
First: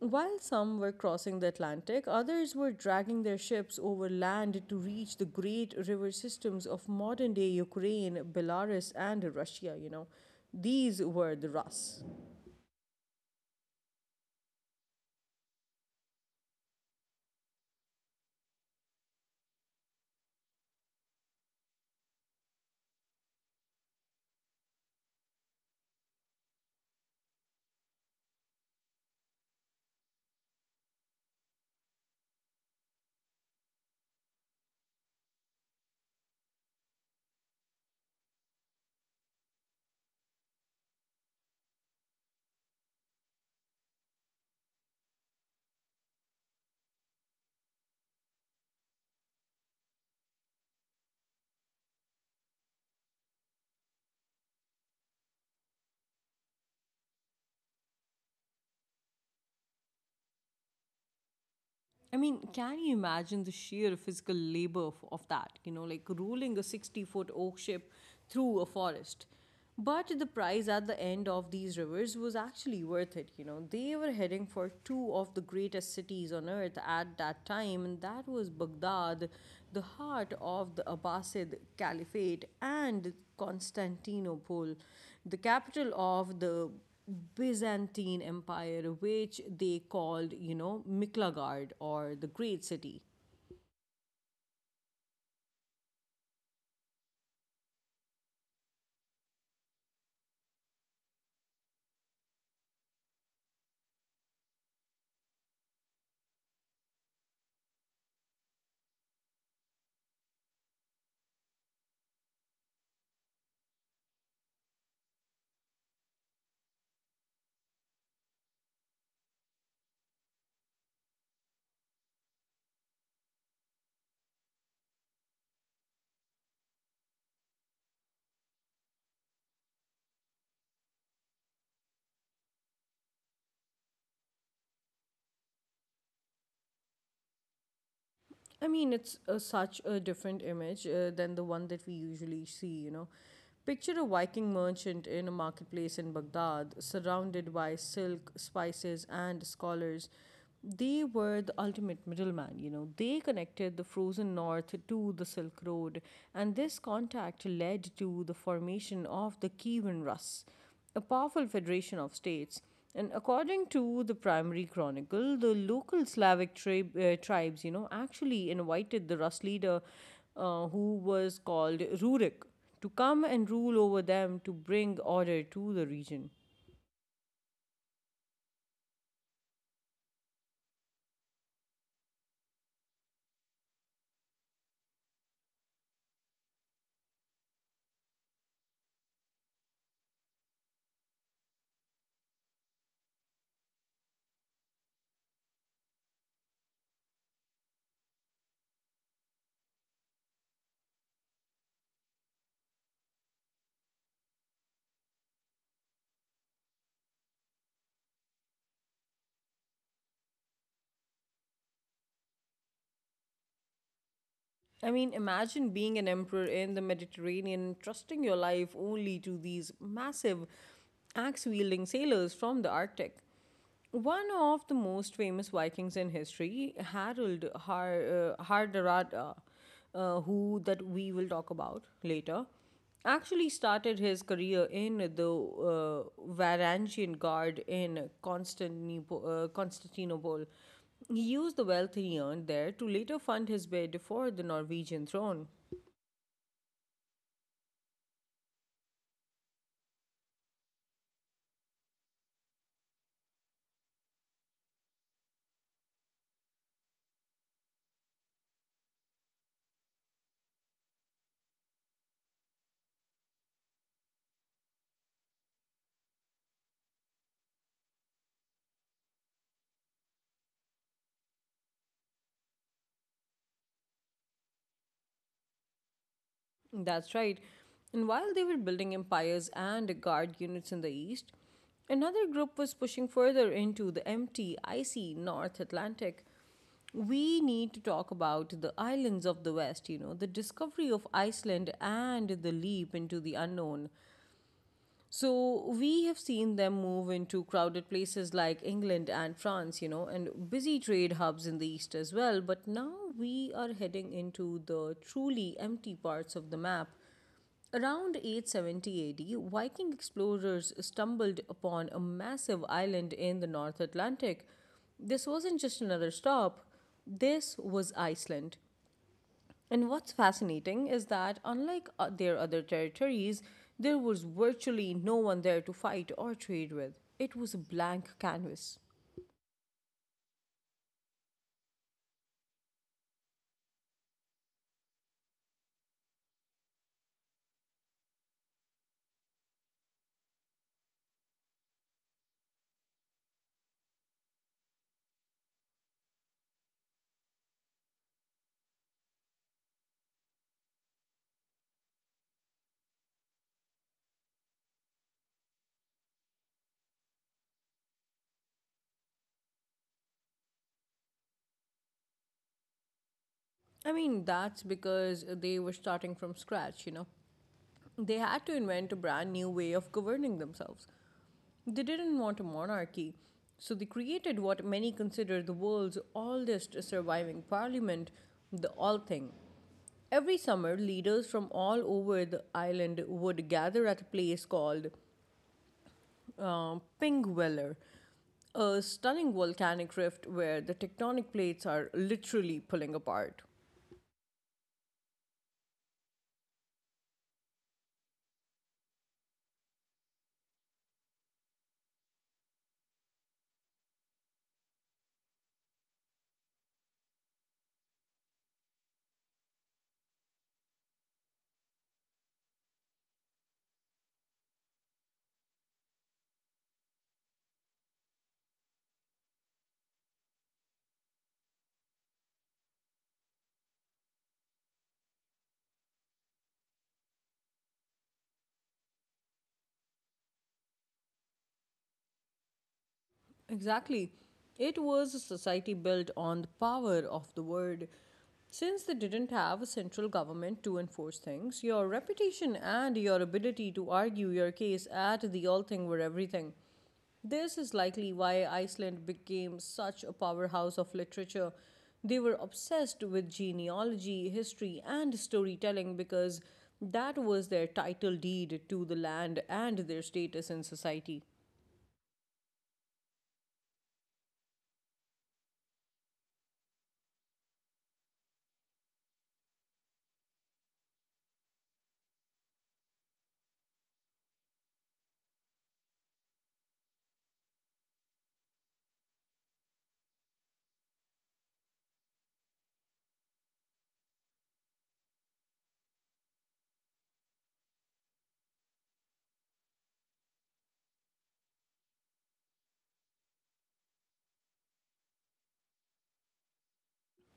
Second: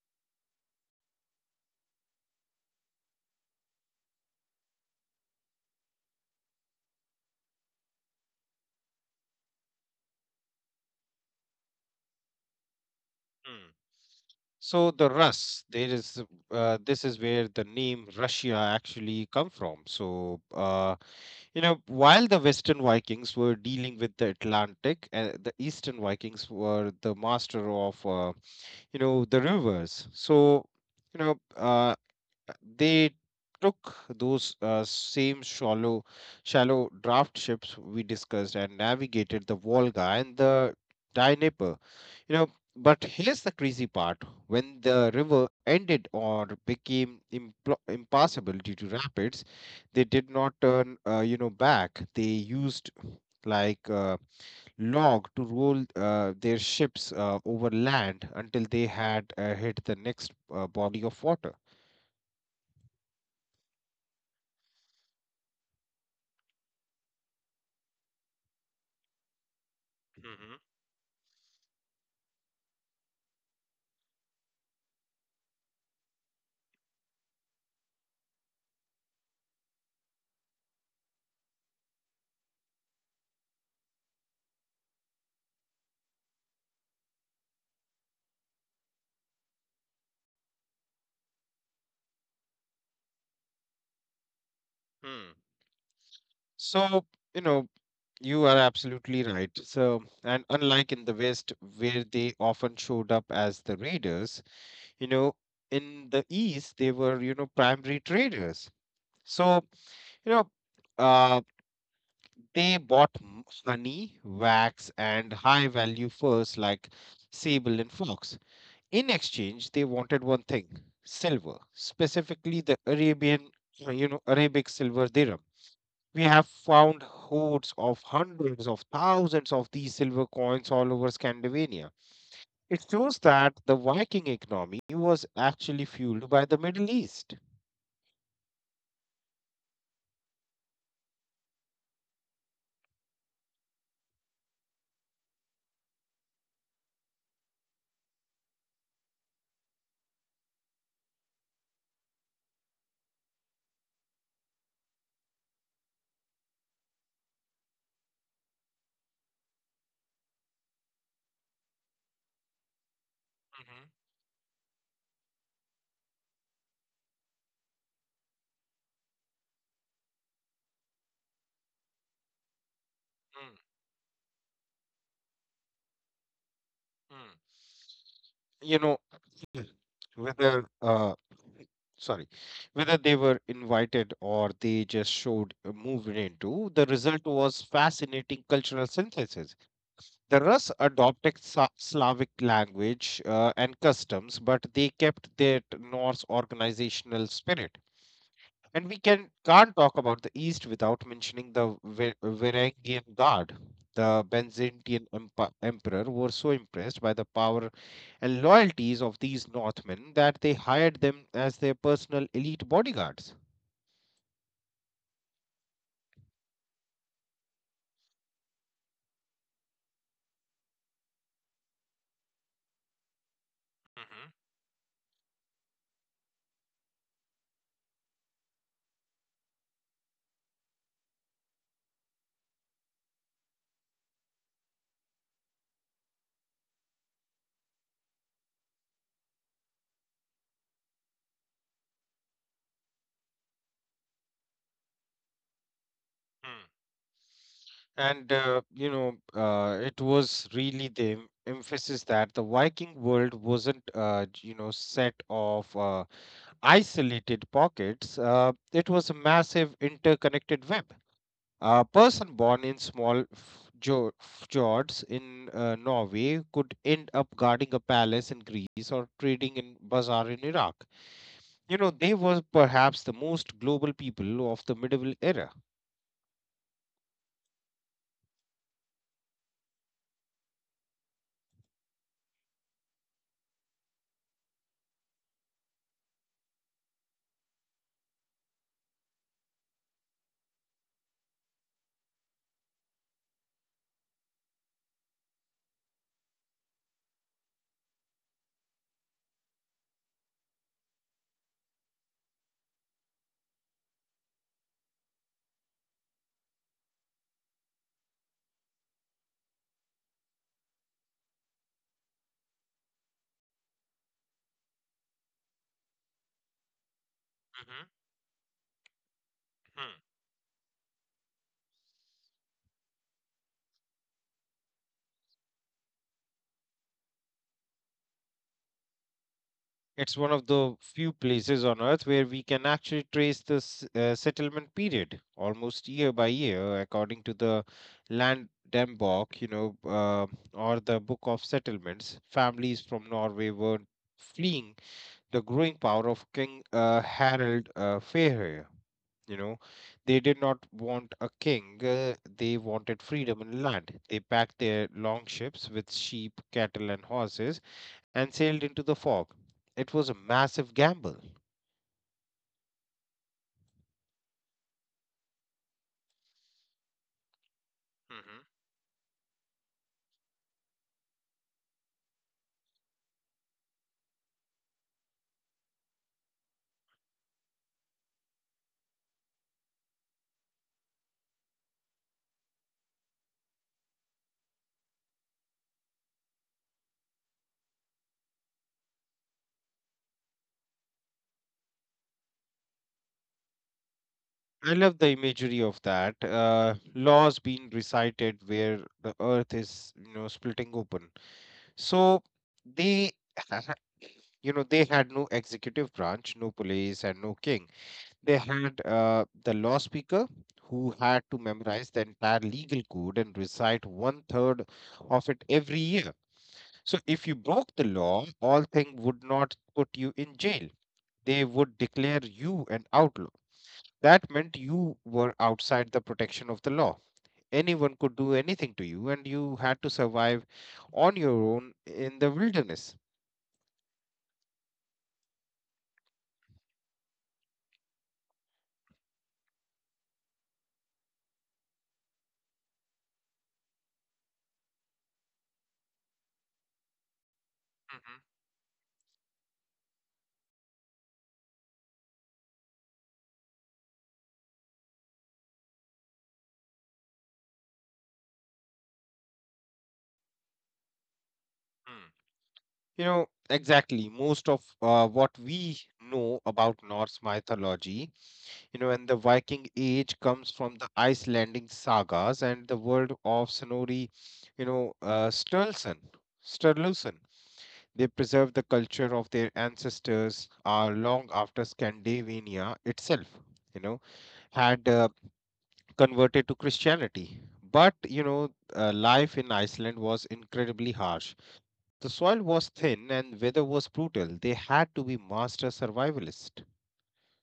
Speaker 1: While some were crossing the Atlantic, others were dragging their ships over land to reach the great river systems of modern day Ukraine, Belarus, and Russia. You know, these were the Rus.
Speaker 2: Hmm. So the Rus, there is, this is where the name Russia actually come from. You know, while the Western Vikings were dealing with the Atlantic, the Eastern Vikings were the master of, the rivers. So you know uh, they took those, same shallow draft ships we discussed and navigated the Volga and the Dnieper, you know. But here's the crazy part: when the river ended or became impassable due to rapids, they did not turn, back. They used, like uh, log to roll, their ships, over land until they had, hit the next, body of water.
Speaker 1: I mean, can you imagine the sheer physical labor of that? You know, like rolling a 60-foot oak ship through a forest. But the
Speaker 2: Hmm.
Speaker 1: prize at the end of these rivers was actually worth it. You know, they were heading for two of the greatest cities on earth at that time, and that was Baghdad, the heart of the Abbasid Caliphate, and Constantinople, the capital of the Byzantine Empire, which they called, you know, Miklagard or the Great City.
Speaker 2: Hmm. So, you know, you are absolutely right. So, and unlike in the West, where they often showed up as the raiders, you know, in the East, they were, you know, primary traders. So, you know, uh, they bought honey, wax, and high value furs like sable and fox. In exchange, they wanted one thing: silver, specifically the Arabian, Arabic silver dirham. We have found hoards of hundreds of thousands of these silver coins all over Scandinavia. It shows that the Viking economy was actually fueled by the Middle East.
Speaker 1: I mean, it's such a different image than the one that we usually see, you know. Picture a Viking merchant in a marketplace in Baghdad, surrounded by silk, spices, and scholars. They were the ultimate middleman, you know. They connected the frozen north to the Silk Road, and this contact led to the formation of the Kievan Rus, a powerful federation of states. And according to the
Speaker 2: Mhm,
Speaker 1: primary chronicle, the local tribes, you know, actually invited the Rus leader, who was called Rurik, to come and rule over them
Speaker 2: mm,
Speaker 1: to bring order to the region.
Speaker 2: mm. You know, [clears throat] whether, sorry, whether they were invited or they just showed moved into, the result was fascinating cultural synthesis. The Rus adopted Slavic language, and customs, but they kept their Norse organizational spirit. And we can't talk about the East without mentioning the Varangian Guard. The Byzantine emperor were so impressed by the power and loyalties of these Northmen that they hired them as their personal elite bodyguards.
Speaker 1: I mean, imagine being an emperor in the Mediterranean, trusting your life only to these massive axe wielding sailors from the Arctic. One of the
Speaker 2: Hmm.
Speaker 1: most famous Vikings in history, Hardrada, who that we will talk about later, actually started his career in the uh, Varangian Guard in Constantinople. He used the wealth he earned there to later fund his bid for the Norwegian throne.
Speaker 2: Hmm. And, you know, it was really the emphasis that the Viking world wasn't, you know, set of, isolated pockets. It was a massive interconnected web. A person born in small fjords in, Norway could end up guarding a palace in Greece or trading in bazaar in Iraq. You know, they were perhaps the most global people of the medieval era.
Speaker 1: That's right. And while they were building empires and guard units in the east, another group was pushing further into the empty, icy North Atlantic. We need to talk about the islands of the West, you know, the discovery of Iceland and the leap into the unknown. So, we have seen them move into crowded places like England and France, you know, and busy trade hubs in the East as well. But now we are heading into the truly empty parts of the map. Around 870 AD, Viking explorers stumbled upon a massive island in the North Atlantic. This wasn't just another stop, this
Speaker 2: Hmm.
Speaker 1: was Iceland. And
Speaker 2: Hmm.
Speaker 1: what's fascinating is that, unlike their other territories, there was virtually no one there to fight or trade with. It was a blank canvas.
Speaker 2: It's one of the few places on earth where we can actually trace the settlement period almost year by year, according to the Land Dembok, you know, uh, or the Book of Settlements. Families from Norway were fleeing the growing power of King, Harald, Fairhair. You know, they did not want a king, they wanted freedom and land. They packed their long ships with sheep, cattle, and horses and sailed into the fog. It was a massive gamble.
Speaker 1: I mean, that's because they were starting from scratch, you know. They
Speaker 2: Hmm.
Speaker 1: had to invent a brand new way of governing themselves. They didn't want a monarchy, so they created what many consider the world's oldest surviving parliament, the Althing. Every summer, leaders from all over the island would gather at a place called uh, Pingweller, a stunning volcanic rift where the tectonic plates are literally pulling apart.
Speaker 2: I love the imagery of that. Laws being recited where the earth is, you know, splitting open. So they, [laughs] ha- ha- you know, they had no executive branch, no police, and no king. They had, the law speaker who had to memorize the entire legal code and recite one third of it every year. So if you broke the law, all thing would not put you in jail. They would declare you an outlaw. That meant you were outside the protection of the law. Anyone could do anything to you, and you had to survive on your own in the wilderness.
Speaker 1: Exactly. It was a society built on the power of the word. Since they didn't have a central government to enforce things, your reputation and your ability to argue your case at the Althing were everything. This is likely
Speaker 2: Hmm.
Speaker 1: why Iceland became such a powerhouse of literature. They were obsessed with genealogy, history, and storytelling because that was their title deed to the land and their status in society.
Speaker 2: Mm. You know, exactly. Most of, what we know about Norse mythology, you know, and the Viking Age comes from the Icelandic sagas and the world of Snorri, you know, Sturluson. They preserve the culture of their ancestors, long after Scandinavia itself, you know, had, converted to Christianity. But, you know, life in Iceland was incredibly harsh. The soil was thin and weather was brutal. They had to be master survivalists.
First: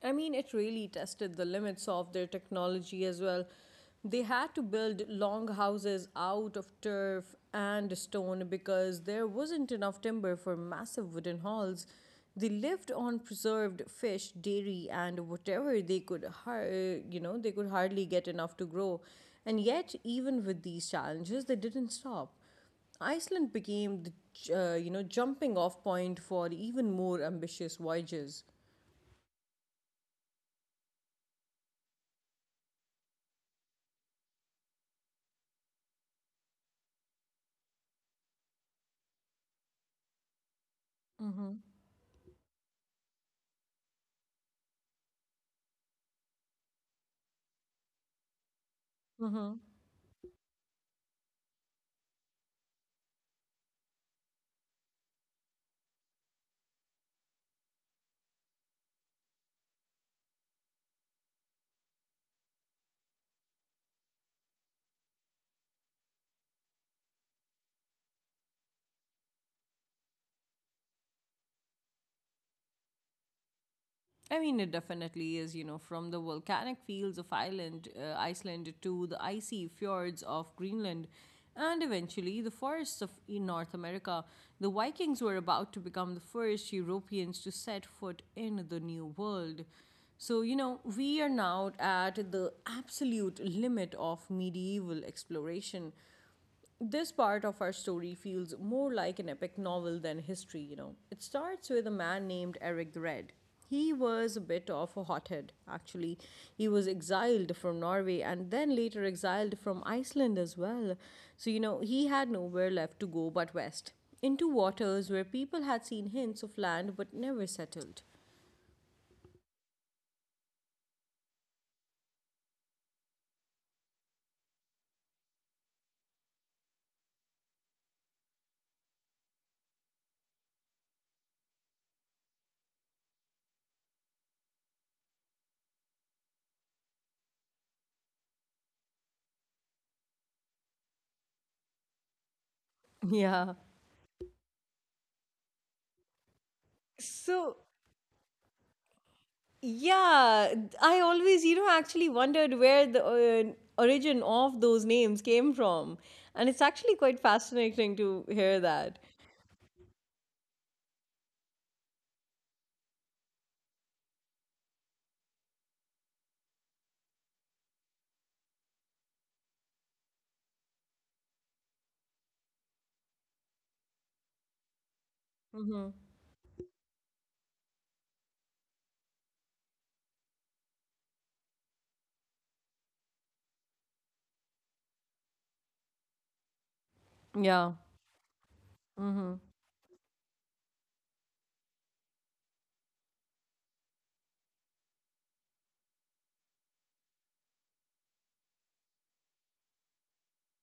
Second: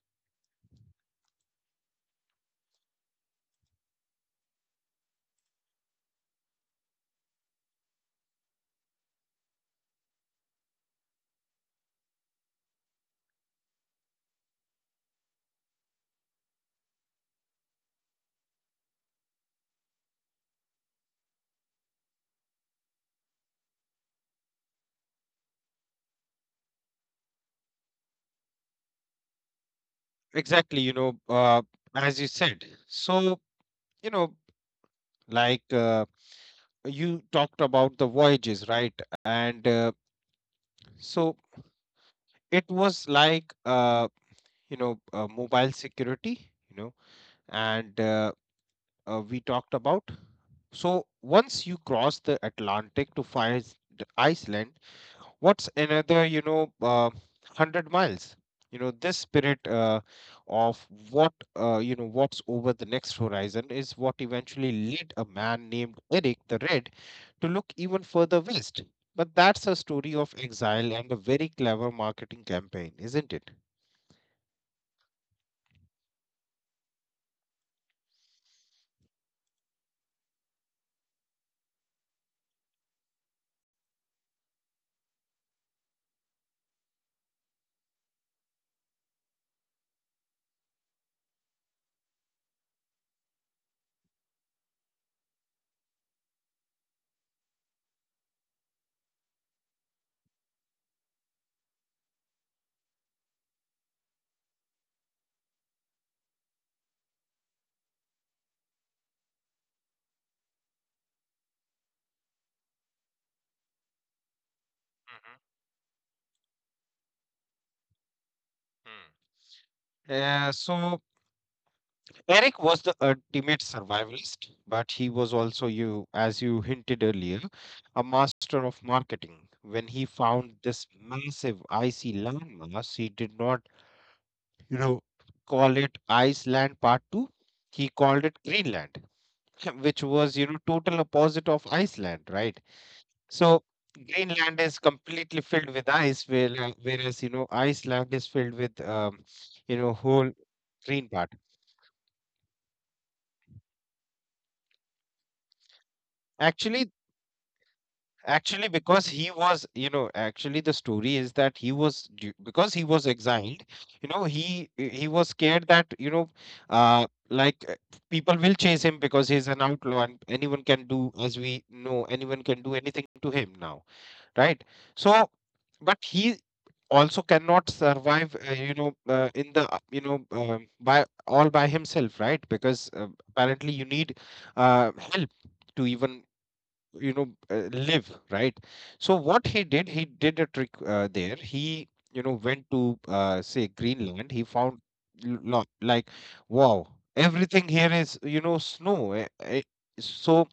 Speaker 1: I mean, it really tested the limits of their technology as well. They had to build long houses out of turf and stone because there wasn't enough timber for massive wooden halls. They lived on preserved fish, dairy, and whatever they could, you know, they could hardly get enough to grow. And yet, even with these challenges, they didn't stop. Iceland became jumping off point for even more ambitious voyages.
Speaker 2: Exactly you know as you said so you know like you talked about the voyages, right? And uh, so it was like uh, you know, mobile security, you know. And uh, uh, we talked about, so once you cross the Atlantic to find Iceland, what's another, you know, 100 miles, you know. This spirit, of what you know, what's over the next horizon is what eventually led a man named Eric the Red to look even further west. But that's a story of exile and a very clever marketing campaign, isn't it?
Speaker 1: I mean, it definitely is, you know, from the volcanic fields of Ireland, Iceland to the icy fjords of Greenland, and eventually the forests of in North America. The Vikings were about to become the first Europeans to set foot in the New World. So, you know, we are now at the absolute limit of medieval exploration. This part of our story feels more like an epic novel than history, you know. It starts with a man named Eric the Red. He was a bit of a hothead, actually. He was exiled from Norway and then later exiled from Iceland as well. So, you know, he had nowhere left to go but west, into waters where people had seen hints of land but never settled.
Speaker 2: Mm-hmm. Yeah, so Eric was the ultimate survivalist, but he was also you, as you hinted earlier, a master of marketing. When he found this massive icy landmass, he did not, you know, call it Iceland Part 2. He called it Greenland, [laughs] which was, you know, total opposite of Iceland, right?
Speaker 1: Yeah.
Speaker 2: So Greenland is completely filled with ice,
Speaker 1: So
Speaker 2: whereas, you know, Iceland is filled with,
Speaker 1: yeah,
Speaker 2: you know,
Speaker 1: I
Speaker 2: whole
Speaker 1: always, you know,
Speaker 2: green
Speaker 1: actually
Speaker 2: part.
Speaker 1: wondered where the origin of those names came from. And it's actually quite
Speaker 2: Actually,
Speaker 1: fascinating to hear that.
Speaker 2: Actually, because he was, you know, actually the story is that because he was exiled, you know, he was scared that, uh like uh, people will chase him because he's an outlaw and anyone can do anything to him now, right?
Speaker 1: Hmm.
Speaker 2: So, but he also cannot survive, you know, in the, you know, by all by himself, right? Because apparently you need help to even
Speaker 1: Yeah.
Speaker 2: live, right?
Speaker 1: Hmm.
Speaker 2: So what he did, he did a trick. There he, went to, say, Greenland. He found, like, wow, everything here is, you know, snow. So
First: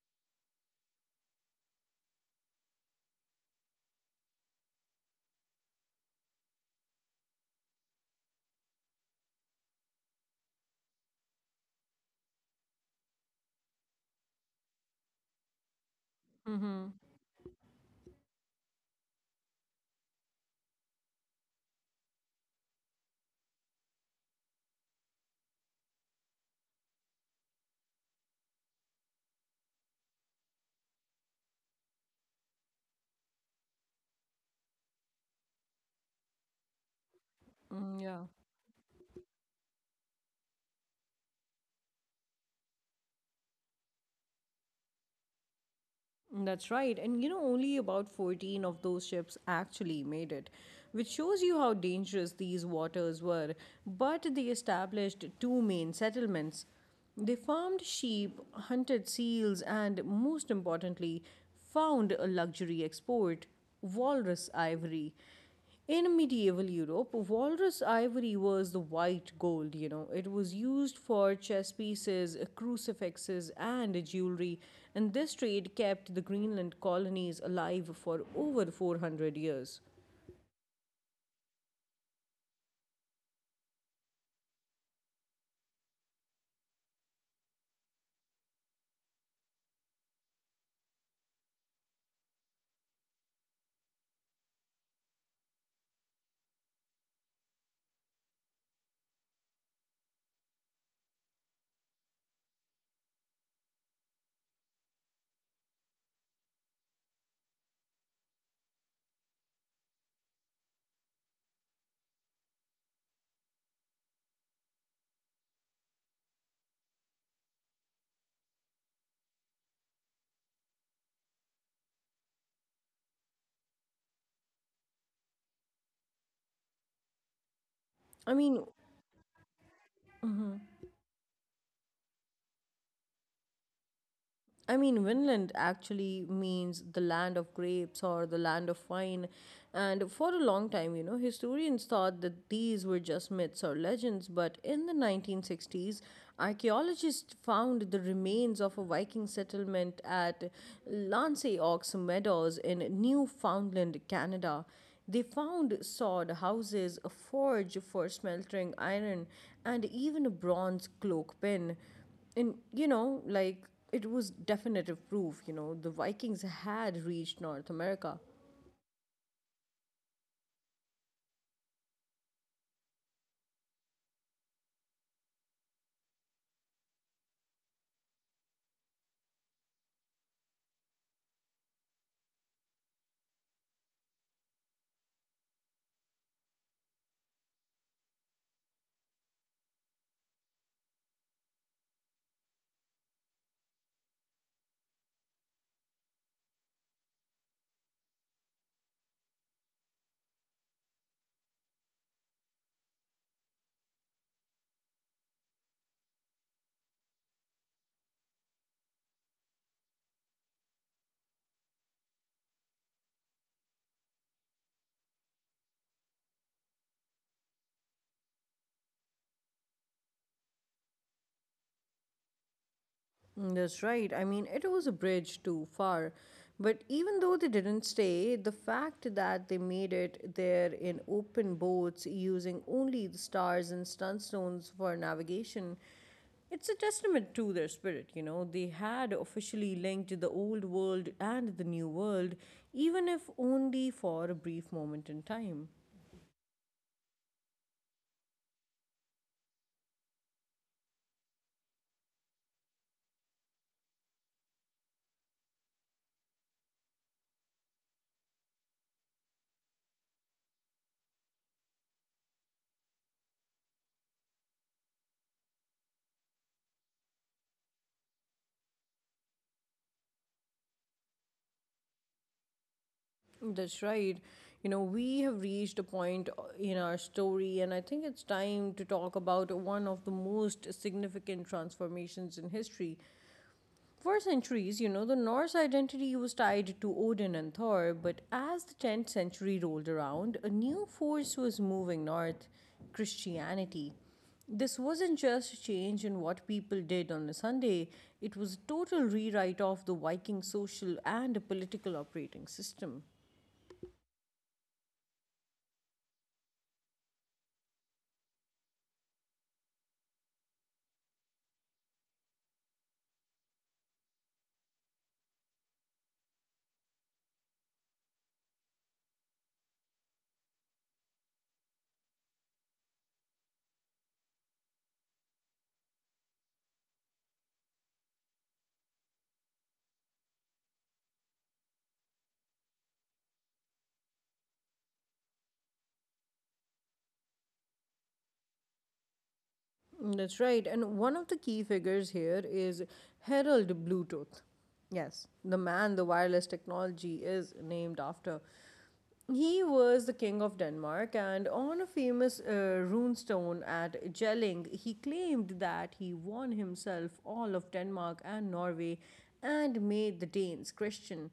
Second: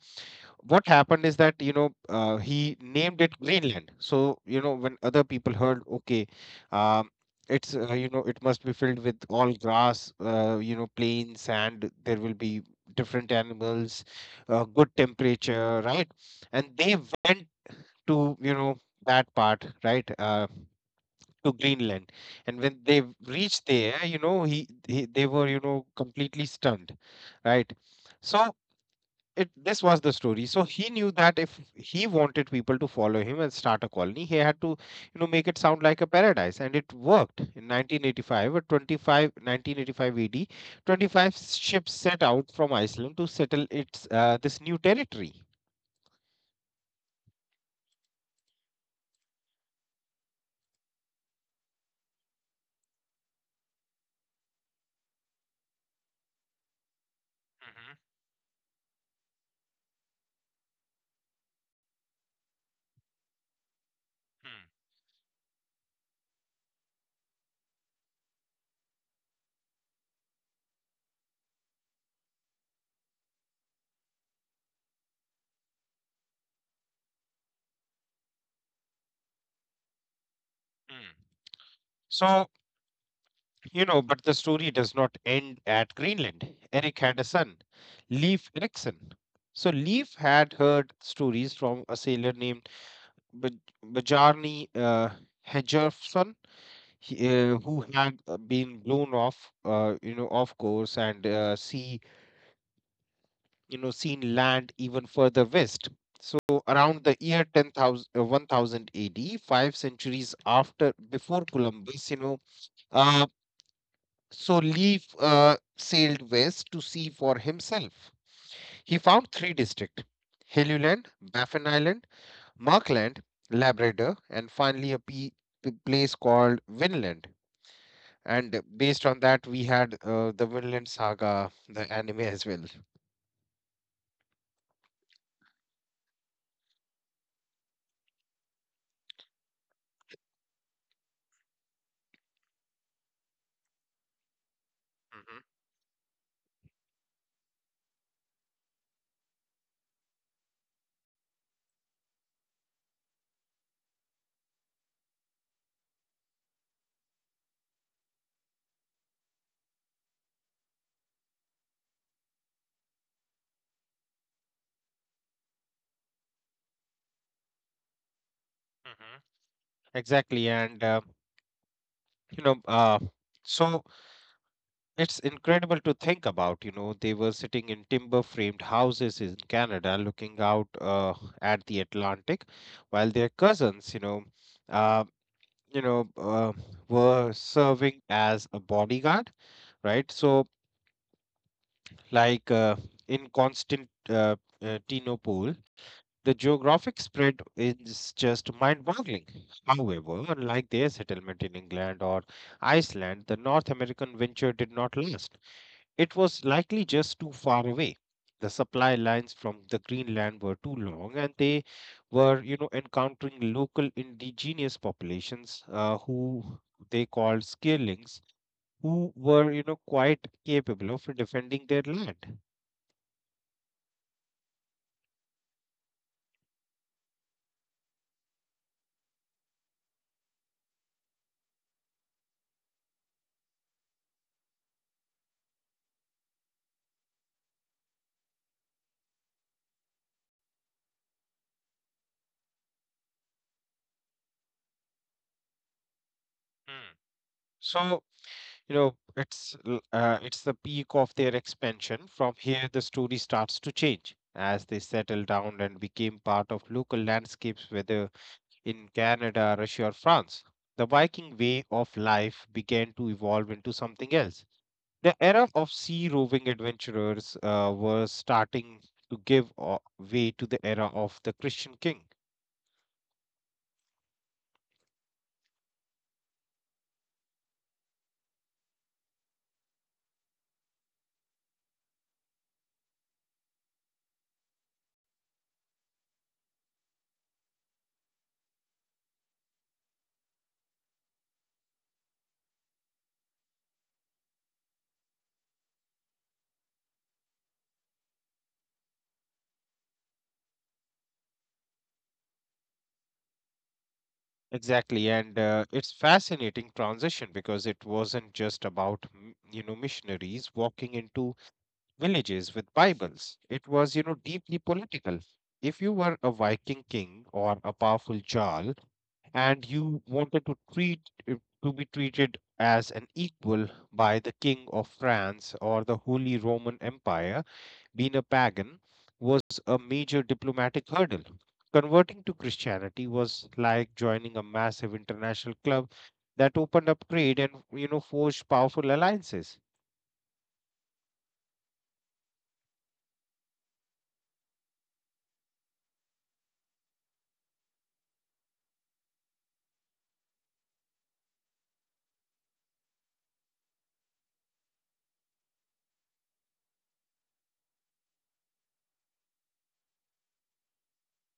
Speaker 2: what happened is that, you know, he named it Greenland. So you know, when other people heard, okay, um, it's, you know, it must be filled with all grass, plain sand. There will be different animals, good temperature, right? And they went to, you know, that part, right? To Greenland, and when they reached there, you know, he they were, you know, completely stunned, right? So it this was the story. So he knew that if he wanted people to follow him and start a colony, he had to, you know, make it sound like a paradise. And it worked. In
Speaker 1: Mm, yeah.
Speaker 2: 1985 or 25, 1985 ad, 25 ships set out from Iceland to settle its this new territory.
Speaker 1: That's right. And you know, only about 14 of those ships actually made it, which shows you how dangerous these waters were. But they established two main settlements. They farmed
Speaker 2: Hmm
Speaker 1: sheep, hunted seals, and most importantly, found a luxury export walrus ivory. In medieval Europe, walrus ivory was the white gold, you know. It was used for chess pieces, crucifixes, and jewelry, and this trade kept the Greenland colonies alive for over 400 years.
Speaker 2: Mm-hmm. So, you know, but the story does not end at Greenland. Eric had a son, Leif Erikson. So Leif had heard stories from a sailor named Bjarne Hedgerson, he- who had been blown off, you know, off course and, seen land even further west. So around the year 10,000, 1000 AD, five centuries before Columbus, uh, so Leif sailed west to see for himself. He found three districts: Helluland, Baffin Island, Markland, Labrador, and finally a place called Vinland.
Speaker 1: I mean,
Speaker 2: And based on that, we had the Vinland Saga, the anime as well.
Speaker 1: I mean, Vinland actually means the land of grapes or the land of wine. And for a long time, you know, historians thought that these were just myths or legends. But in the
Speaker 2: Hmm
Speaker 1: 1960s, archaeologists found the remains of a Viking settlement at Lanceox Meadows in Newfoundland, Canada. They found sod houses, a forge for smelting iron, and even a bronze cloak pin. And you know, like it was definitive proof, you know, the Vikings had reached North America.
Speaker 2: hmm Exactly, and you know, uh, so it's incredible to think about. You know, they were sitting in timber-framed houses in Canada, looking out at the Atlantic, while their cousins, uh, you know, uh, were serving as a bodyguard, right? So, Like uh, in Constantinople, the geographic spread is just mind boggling. However, unlike their settlement in England or Iceland, the North American venture did not last. It was likely just too far away. The supply lines from the Greenland were too long, and they were, you know, encountering local indigenous populations who they called skirlings, who were, you know, quite capable of defending their land.
Speaker 1: Mm, that's right. I mean, it was a bridge too far. But even though they didn't stay, the fact that they made it there in open boats using only the stars and stunstones for navigation, it's a testament to their spirit, you know. They had officially linked the old world and the new world, even if only for a brief moment in time.
Speaker 2: Hmm. So, you know, it's the peak of their expansion. From here, the story starts to change as they settled down and became part of local landscapes, whether in Canada, Russia, or France. The Viking way of life began to evolve into something else. The era of sea roving adventurers was starting to way to the era of the Christian king.
Speaker 1: That's right. You know, we have reached a point in our story, and I think it's time to talk about one of the most significant transformations in history. For centuries, you know, the Norse identity was tied to Odin and Thor, but as the 10th century rolled around, a new force was moving north Christianity. This wasn't just a change in what people did on a Sunday, it was a total rewrite of the Viking social and political operating system.
Speaker 2: Exactly, and it's fascinating transition because it wasn't just about you know, missionaries walking into villages with Bibles. It was, you know, deeply political. If you were a Viking king or a powerful jarl, and you wanted to treat uh, to be treated as an equal by the king of France or the Holy Roman Empire, being a pagan was a major diplomatic hurdle. Converting to Christianity was like joining a massive international club that opened up trade and, you know, forged powerful alliances.
Speaker 1: Mm, that's right. And one of the key figures here is Harold Bluetooth. Yes, the man the wireless technology is named after. He was the king of Denmark, and on a famous runestone at Jelling, he claimed that he won himself all of Denmark and Norway and made the Danes Christian.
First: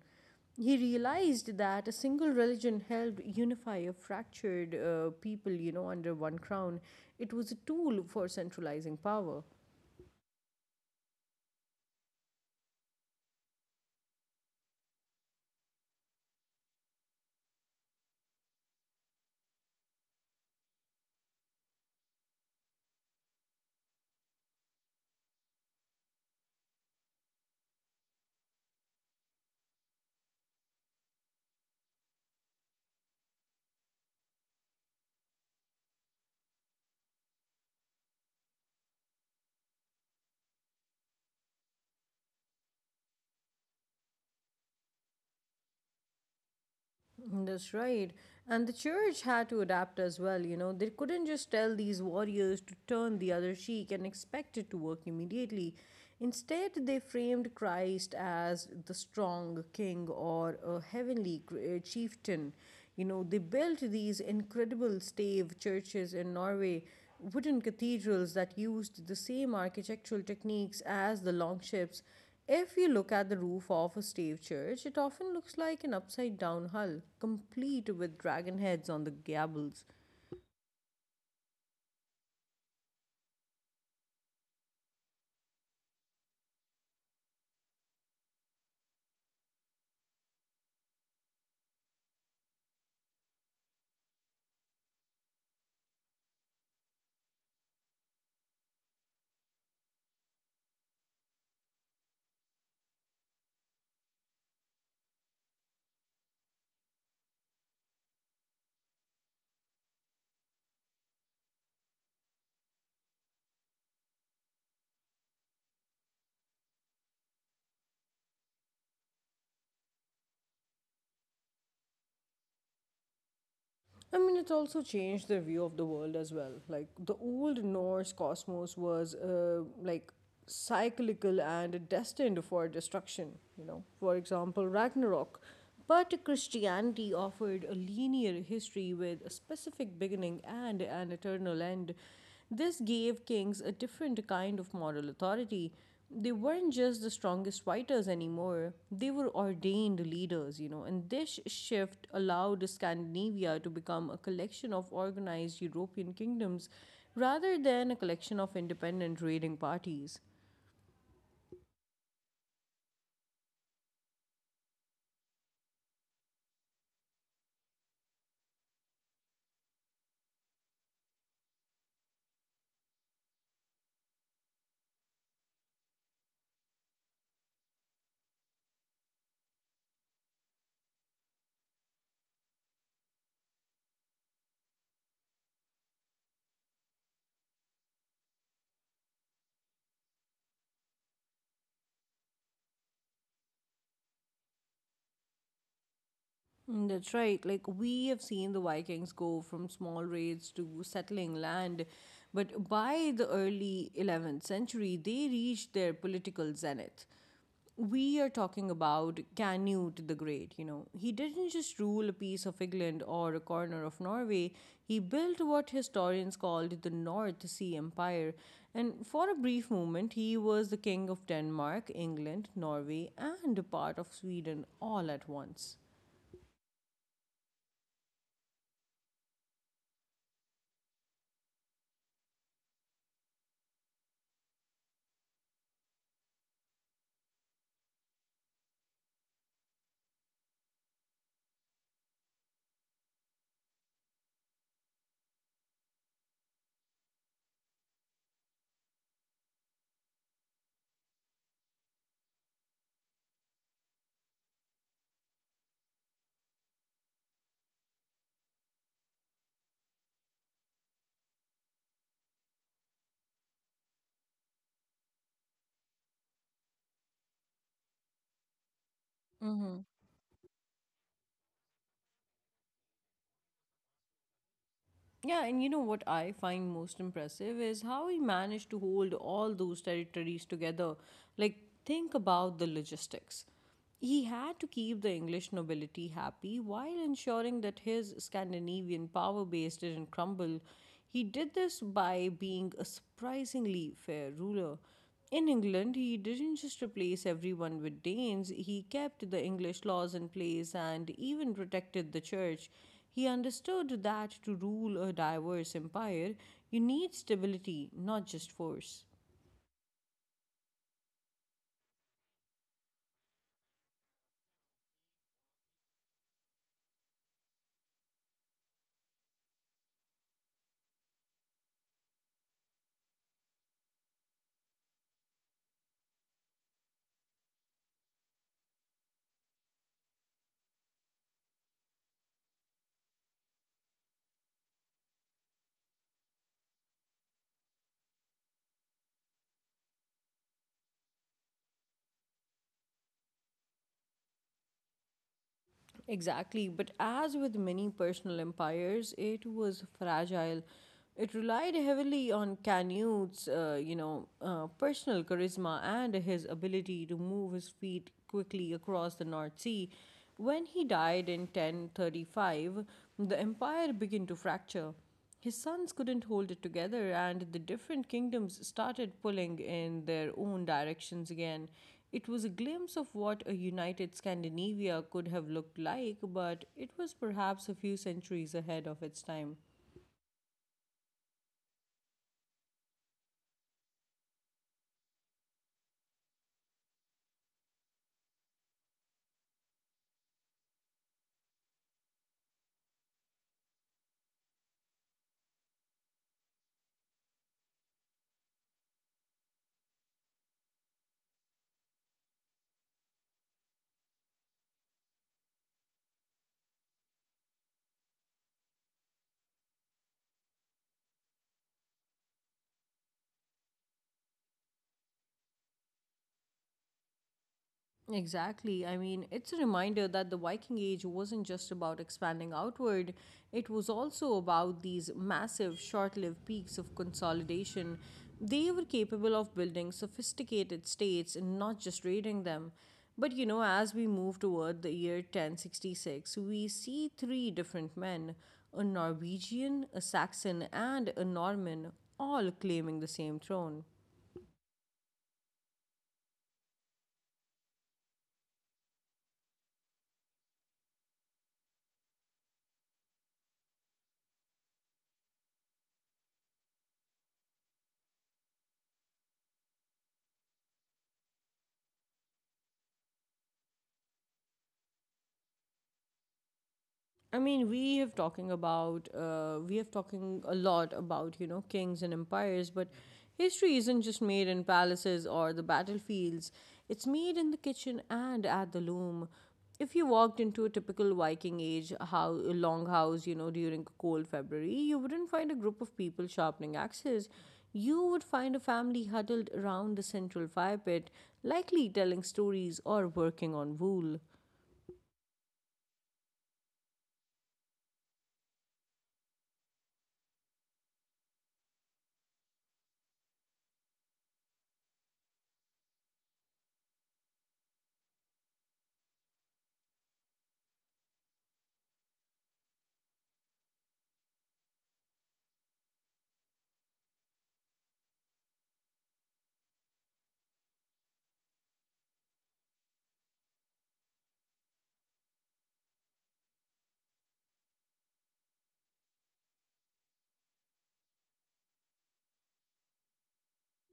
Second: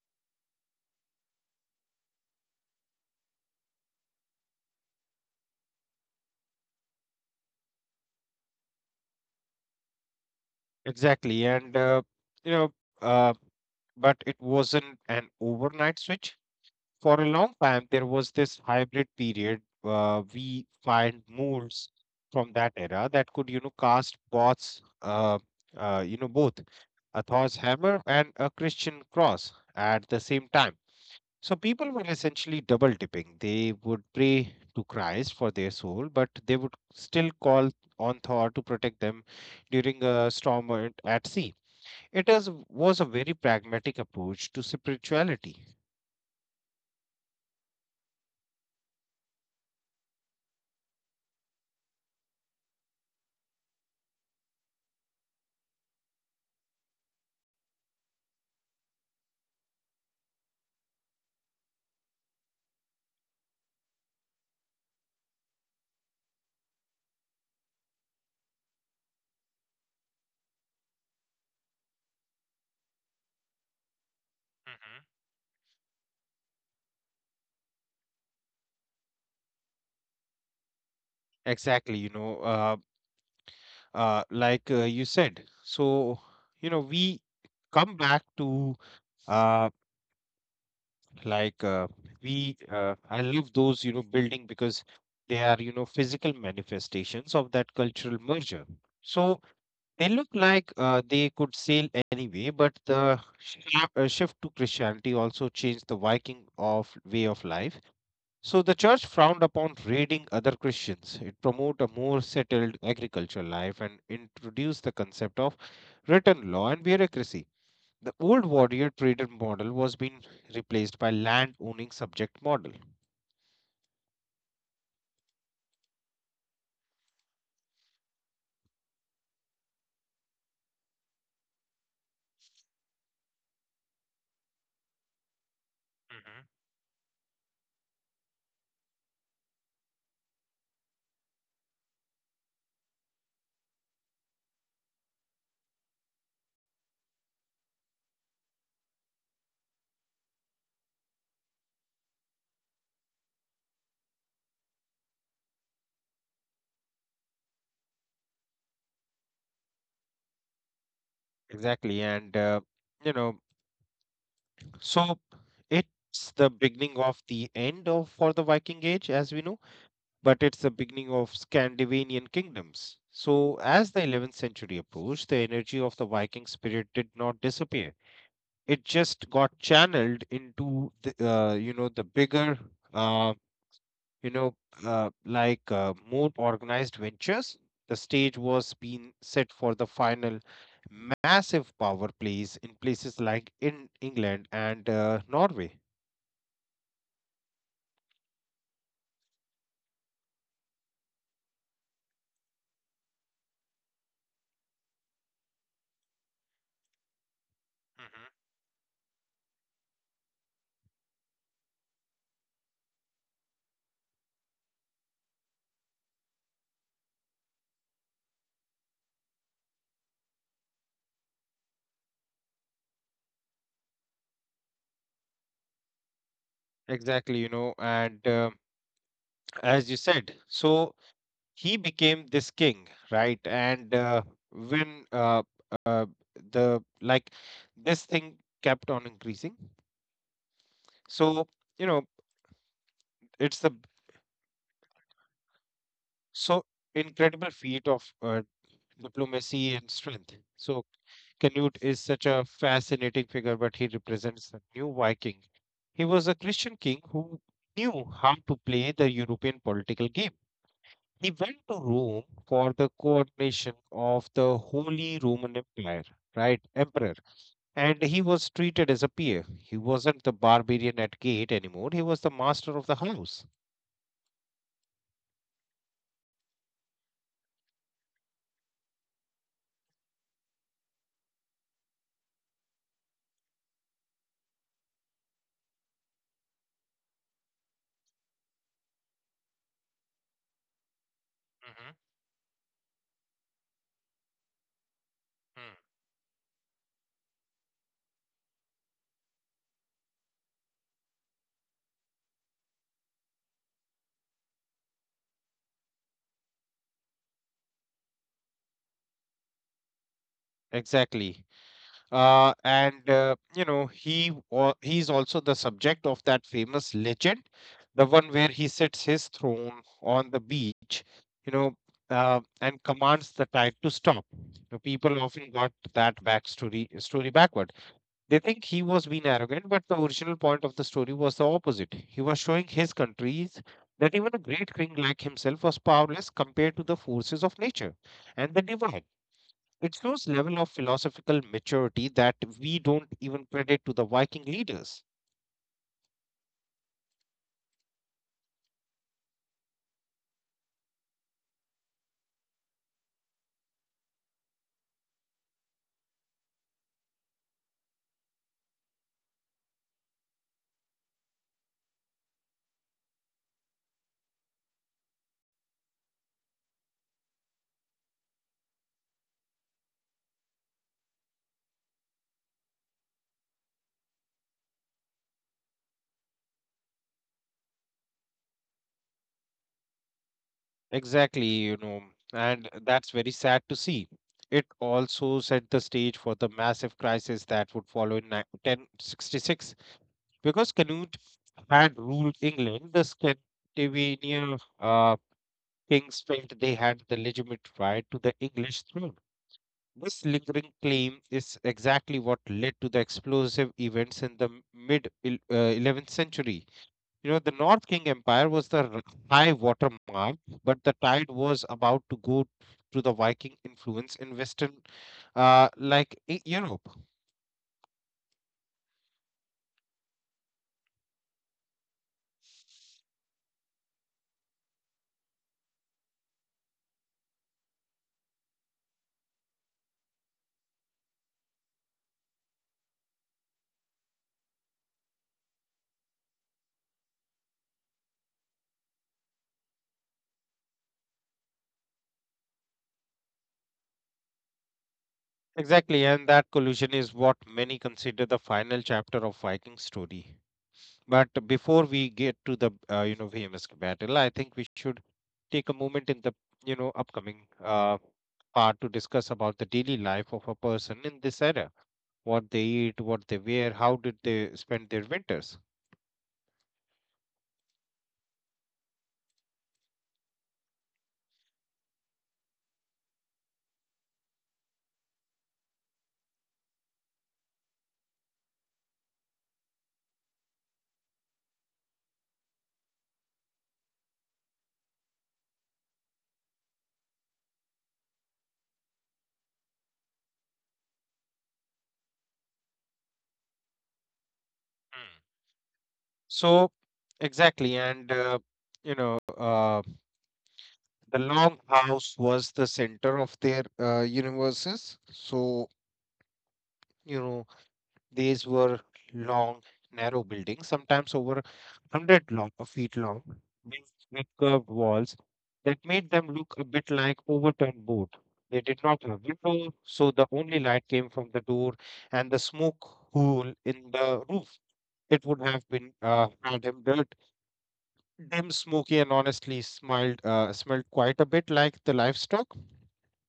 Speaker 1: He realized that a single religion helped unify a fractured people, you know, under one crown. It was a tool for centralizing power.
Speaker 2: Exactly, and you know, uh, but it wasn't an overnight switch. For a long time there was this hybrid period. We find moves from that era that could, you know, cast bots, both a Thor's hammer and a Christian cross at the same time. So people were essentially double dipping. They would pray to Christ for their soul, but they would still call on Thor to protect them during a storm at sea. It was a very pragmatic approach to spirituality.
Speaker 1: That's right. And the church had to adapt as well, you know. They couldn't just tell these warriors to turn the other cheek and expect it to work immediately. Instead, they framed Christ as the strong king or a heavenly chieftain. You know, they built these incredible stave churches in Norway wooden cathedrals that used the same architectural techniques as the longships. If you look at the roof of a stave church, it often looks like an upside down hull, complete with dragon heads on the gables.
Speaker 2: Exactly, you know, you said. So, you know, we come back to uh, like we. I love those, you know, building because they are, you know, physical manifestations of that cultural merger. So they look like, they could sail anyway, but the shift to Christianity also changed the Viking of way of life. So the church frowned upon raiding other Christians. It promoted a more settled agricultural life and introduced the concept of written law and bureaucracy. The old warrior trader model was being replaced by land owning subject model.
Speaker 1: I mean, it's also changed their view of the world as well. Like the old Norse cosmos was like cyclical and destined for destruction, you know, for example, Ragnarok. But
Speaker 2: Mhm.
Speaker 1: Christianity offered a linear history with a specific beginning and an eternal end. This gave kings a different kind of moral authority. They weren't just the strongest fighters anymore, they were ordained leaders, you know, and this shift allowed Scandinavia to become a collection of organized European kingdoms rather than a collection of independent raiding parties.
Speaker 2: Exactly, and you know, so it's the beginning of the end of for the Viking Age, as we know, but it's the beginning of Scandinavian kingdoms. So as the 11th century approached, the energy of the Viking spirit did not disappear. It just got channeled into the, the bigger, uh, you know more organized ventures. The stage was being set for the final massive power plays in places like in England and, Norway.
Speaker 1: Mm, that's right. Like we have seen the Vikings go from small raids to settling land, but by the early 11th century, they reached their political zenith. We are
Speaker 2: Mhm.
Speaker 1: talking about Canute the Great, you know. He didn't just rule a piece of England or a corner of Norway, he built what historians called the North Sea Empire. And for a brief moment, he was the king of Denmark, England, Norway, and a part of Sweden all at once.
Speaker 2: Exactly, you know, and as you said, so he became this king, right? And, when uh, the like this thing kept on increasing. So, you know, it's the, so incredible feat of, diplomacy and strength. So, Canute is such a fascinating figure, but he represents the new Viking. He was a Christian king who knew how to play the European political game. He went to Rome for the coronation of the Holy Roman Empire, right? Emperor. And he was treated as a peer. He wasn't the barbarian at gate anymore. He was the master of the house.
Speaker 1: Yeah, and you know what I find most impressive is how he managed to hold all those territories together. Like, think about the logistics. He had to keep the English nobility happy while ensuring that his Scandinavian power base didn't crumble. He did this
Speaker 2: Hmm
Speaker 1: by being a surprisingly fair ruler. In England, he didn't just replace everyone with Danes, he kept the English laws in place and even protected the church. He understood that to rule a diverse empire, you need stability, not just force.
Speaker 2: Exactly. And You know, he's also the subject of that famous legend, the one where he sits his throne on the beach, you know, and commands the tide to stop. The people often got that backstory story backward. They think he was being arrogant, but the original point of the story was the opposite. He was showing his countries that even a great king like himself was powerless compared to the forces of nature and the divine. It shows level of philosophical maturity that we don't even credit to the Viking leaders.
Speaker 1: Exactly. But as with many personal empires, it was fragile. It relied heavily on Canute's personal charisma and his ability to move his feet quickly across the North Sea. When he died in 1035, the empire began to fracture. His sons couldn't hold it together, and the different kingdoms started pulling in their own directions again. It was a glimpse of what a united Scandinavia could have looked like, but it was perhaps a few centuries ahead of its time.
Speaker 2: Exactly, you know, and that's very sad to see. It also set the stage for the massive crisis that would follow in 1066. Because Canute had ruled England, the Scandinavian kings felt they had the legitimate right to the English throne. This lingering claim is exactly what led to the explosive events in the mid, 11th century. You know, the North King Empire was the high water mark, but the tide was about to go to the Viking influence in Western, Europe.
Speaker 1: Exactly. I mean, it's a reminder that the Viking Age wasn't just about expanding outward, it was also about these massive, short lived peaks of consolidation. They were capable of building sophisticated states and not just raiding them. But you know, as we move toward the year 1066, we see three different men a Norwegian, a Saxon, and a Norman all claiming the same throne.
Speaker 2: Exactly, and that collision is what many consider the final chapter of Viking story. But before we get to the, you know, famous battle, I think we should take a moment in the, you know, upcoming part to discuss about the daily life of a person in this era. What they eat, what they wear, how did they spend their winters.
Speaker 1: I mean, we have talking a lot about you know kings and empires, but history isn't just made in palaces or the battlefields. It's made in the kitchen and at the loom. If you walked into a typical Viking age how longhouse, you know, during a cold February, you wouldn't find a group of people sharpening axes. You would find a family huddled around the central fire pit, likely telling stories or working on wool.
Speaker 2: So exactly, and you know, the long house was the center of their, universes. So, you know, these were long, narrow buildings, sometimes over hundred long feet long, built with curved walls that made them look a bit like overturned boat. They did not have window, so the only light came from the door and the smoke hole in the roof. It would have been, had him dirty, dim, smoky, and honestly smelled quite a bit like the livestock,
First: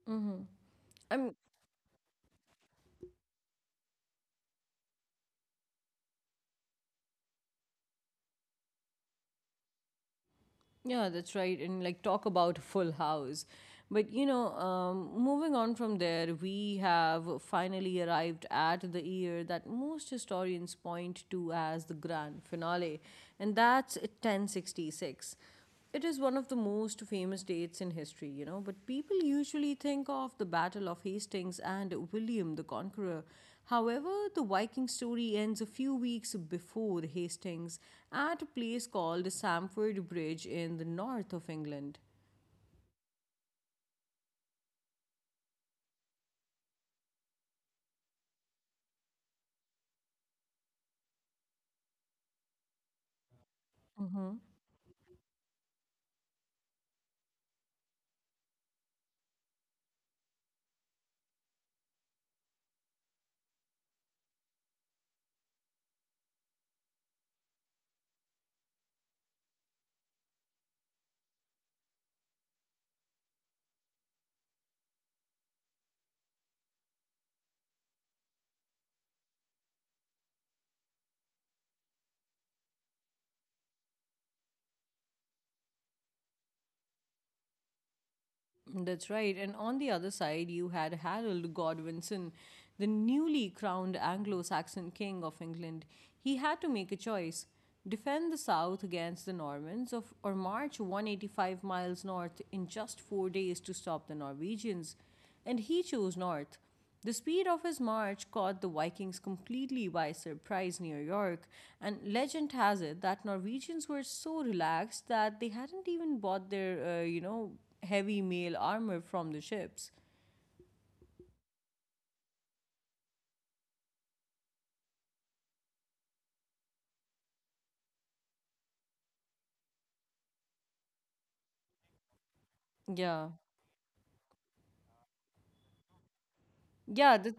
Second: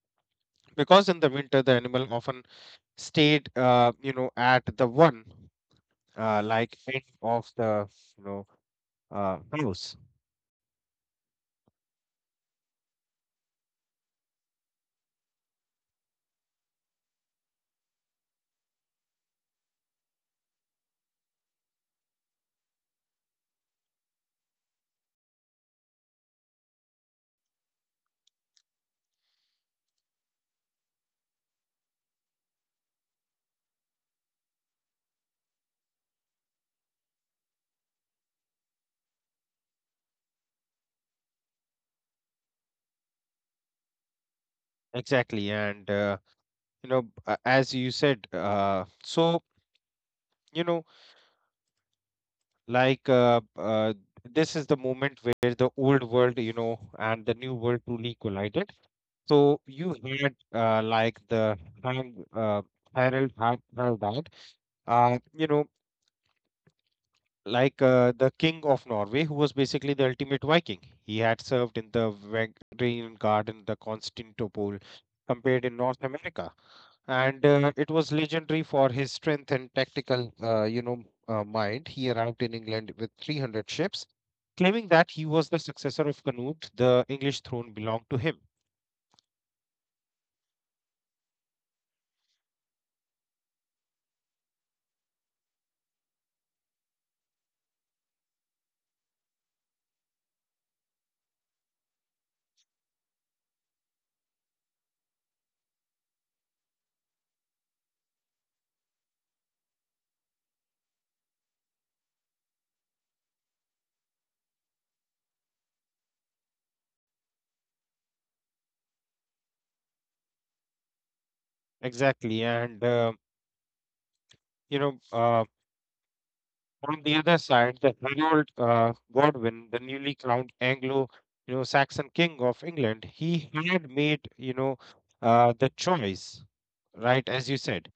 Speaker 1: Mm-hmm.
Speaker 2: because in the winter the animal often stayed, you know, at the one, like end of the, you know, house.
Speaker 1: Yeah, that's right. And like talk about Full House. But you know, moving on from there, we have finally arrived at the year that most historians point to as the grand finale, and that's 1066. It is one of the most famous dates in history, you know, but people usually think of the Battle of Hastings and William the Conqueror. However, the Viking story ends a few weeks before Hastings at a place called Samford Bridge in the north of England.
Speaker 2: Exactly, and as you said, you know, like uh, uh, this is the moment where the old world, you know, and the new world truly collided. So you had, like the hang, Harold Harold, uh, you know, the king of Norway, who was basically the ultimate Viking. He had served in the Wagnerian Guard in the Constantinople, compared in North America, and, it was legendary for his strength and tactical, you know, mind. He arrived in England with 300 ships, claiming that he was the successor of Canute. The English throne belonged to him.
Speaker 1: That's right, and on the other side, you had Harold Godwinson, the newly crowned Anglo Saxon king of England. He had to make a choice defend the south against the Normans of, or march 185 miles north in just 4 days to stop the Norwegians. And he chose north. The speed of his march caught the Vikings completely by surprise near York, and legend has it that Norwegians were so relaxed that they hadn't even bought their, heavy mail armor from the ships.
Speaker 2: Exactly, and you know, uh, on the other side, the Harold, Godwin, the newly crowned Anglo, you know, Saxon king of England, he had
Speaker 1: Yeah.
Speaker 2: made, you know, the choice, right, as you
Speaker 1: Yeah,
Speaker 2: said.
Speaker 1: the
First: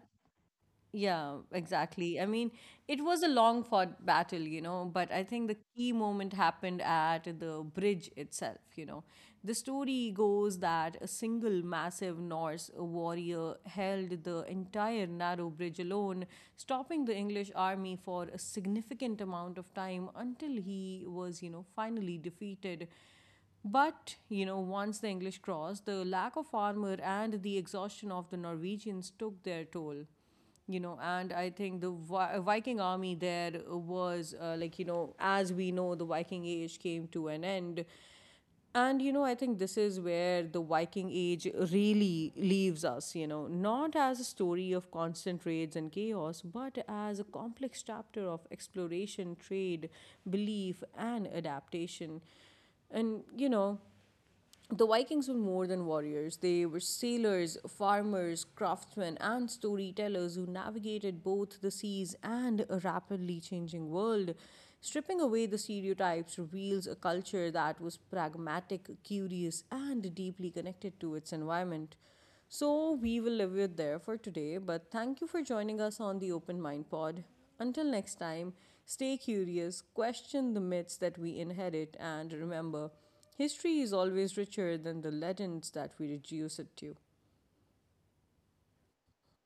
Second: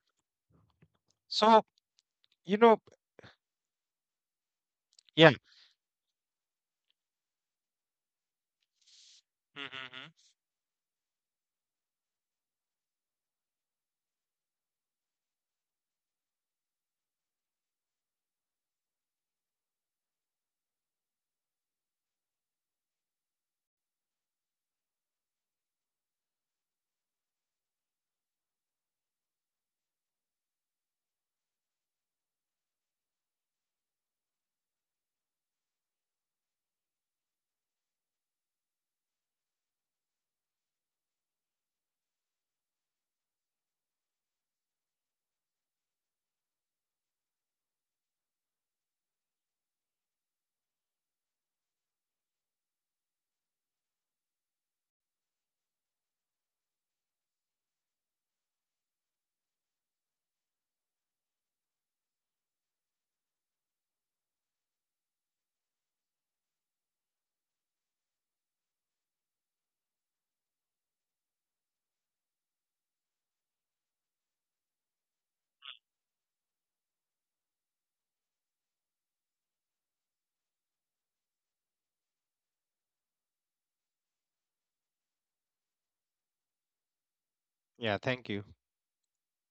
Speaker 1: Yeah,
Speaker 2: So,
Speaker 1: exactly. I mean,
Speaker 2: you know,
Speaker 1: it was a long fought battle, you know, but I
Speaker 2: yeah.
Speaker 1: think the key moment happened at the bridge itself, you know. The
Speaker 2: Mhm,
Speaker 1: story
Speaker 2: mhm.
Speaker 1: goes that a single massive Norse warrior held the entire narrow bridge alone, stopping the English army for a significant amount of time until he was, you know, finally defeated. But, you know, once the English crossed, the lack of armor and the exhaustion of the Norwegians took their toll. You know, and I think the viking army there was like you know as we know the viking age came to an end. And you know I think this is where the viking age really leaves us, you know, not as a story of constant raids and chaos but as a complex chapter of exploration, trade, belief, and adaptation. And you know the Vikings were more than warriors. They were sailors, farmers, craftsmen, and storytellers who navigated both the seas and a rapidly changing world. Stripping away the stereotypes reveals a culture that was pragmatic, curious, and deeply connected to its environment. So, we will leave it there for today, but thank you for joining us on the Open Mind Pod. Until next time, stay curious, question the myths that we inherit, and remember, history is always richer than the legends that we reduce it to.
Speaker 2: Yeah, thank you.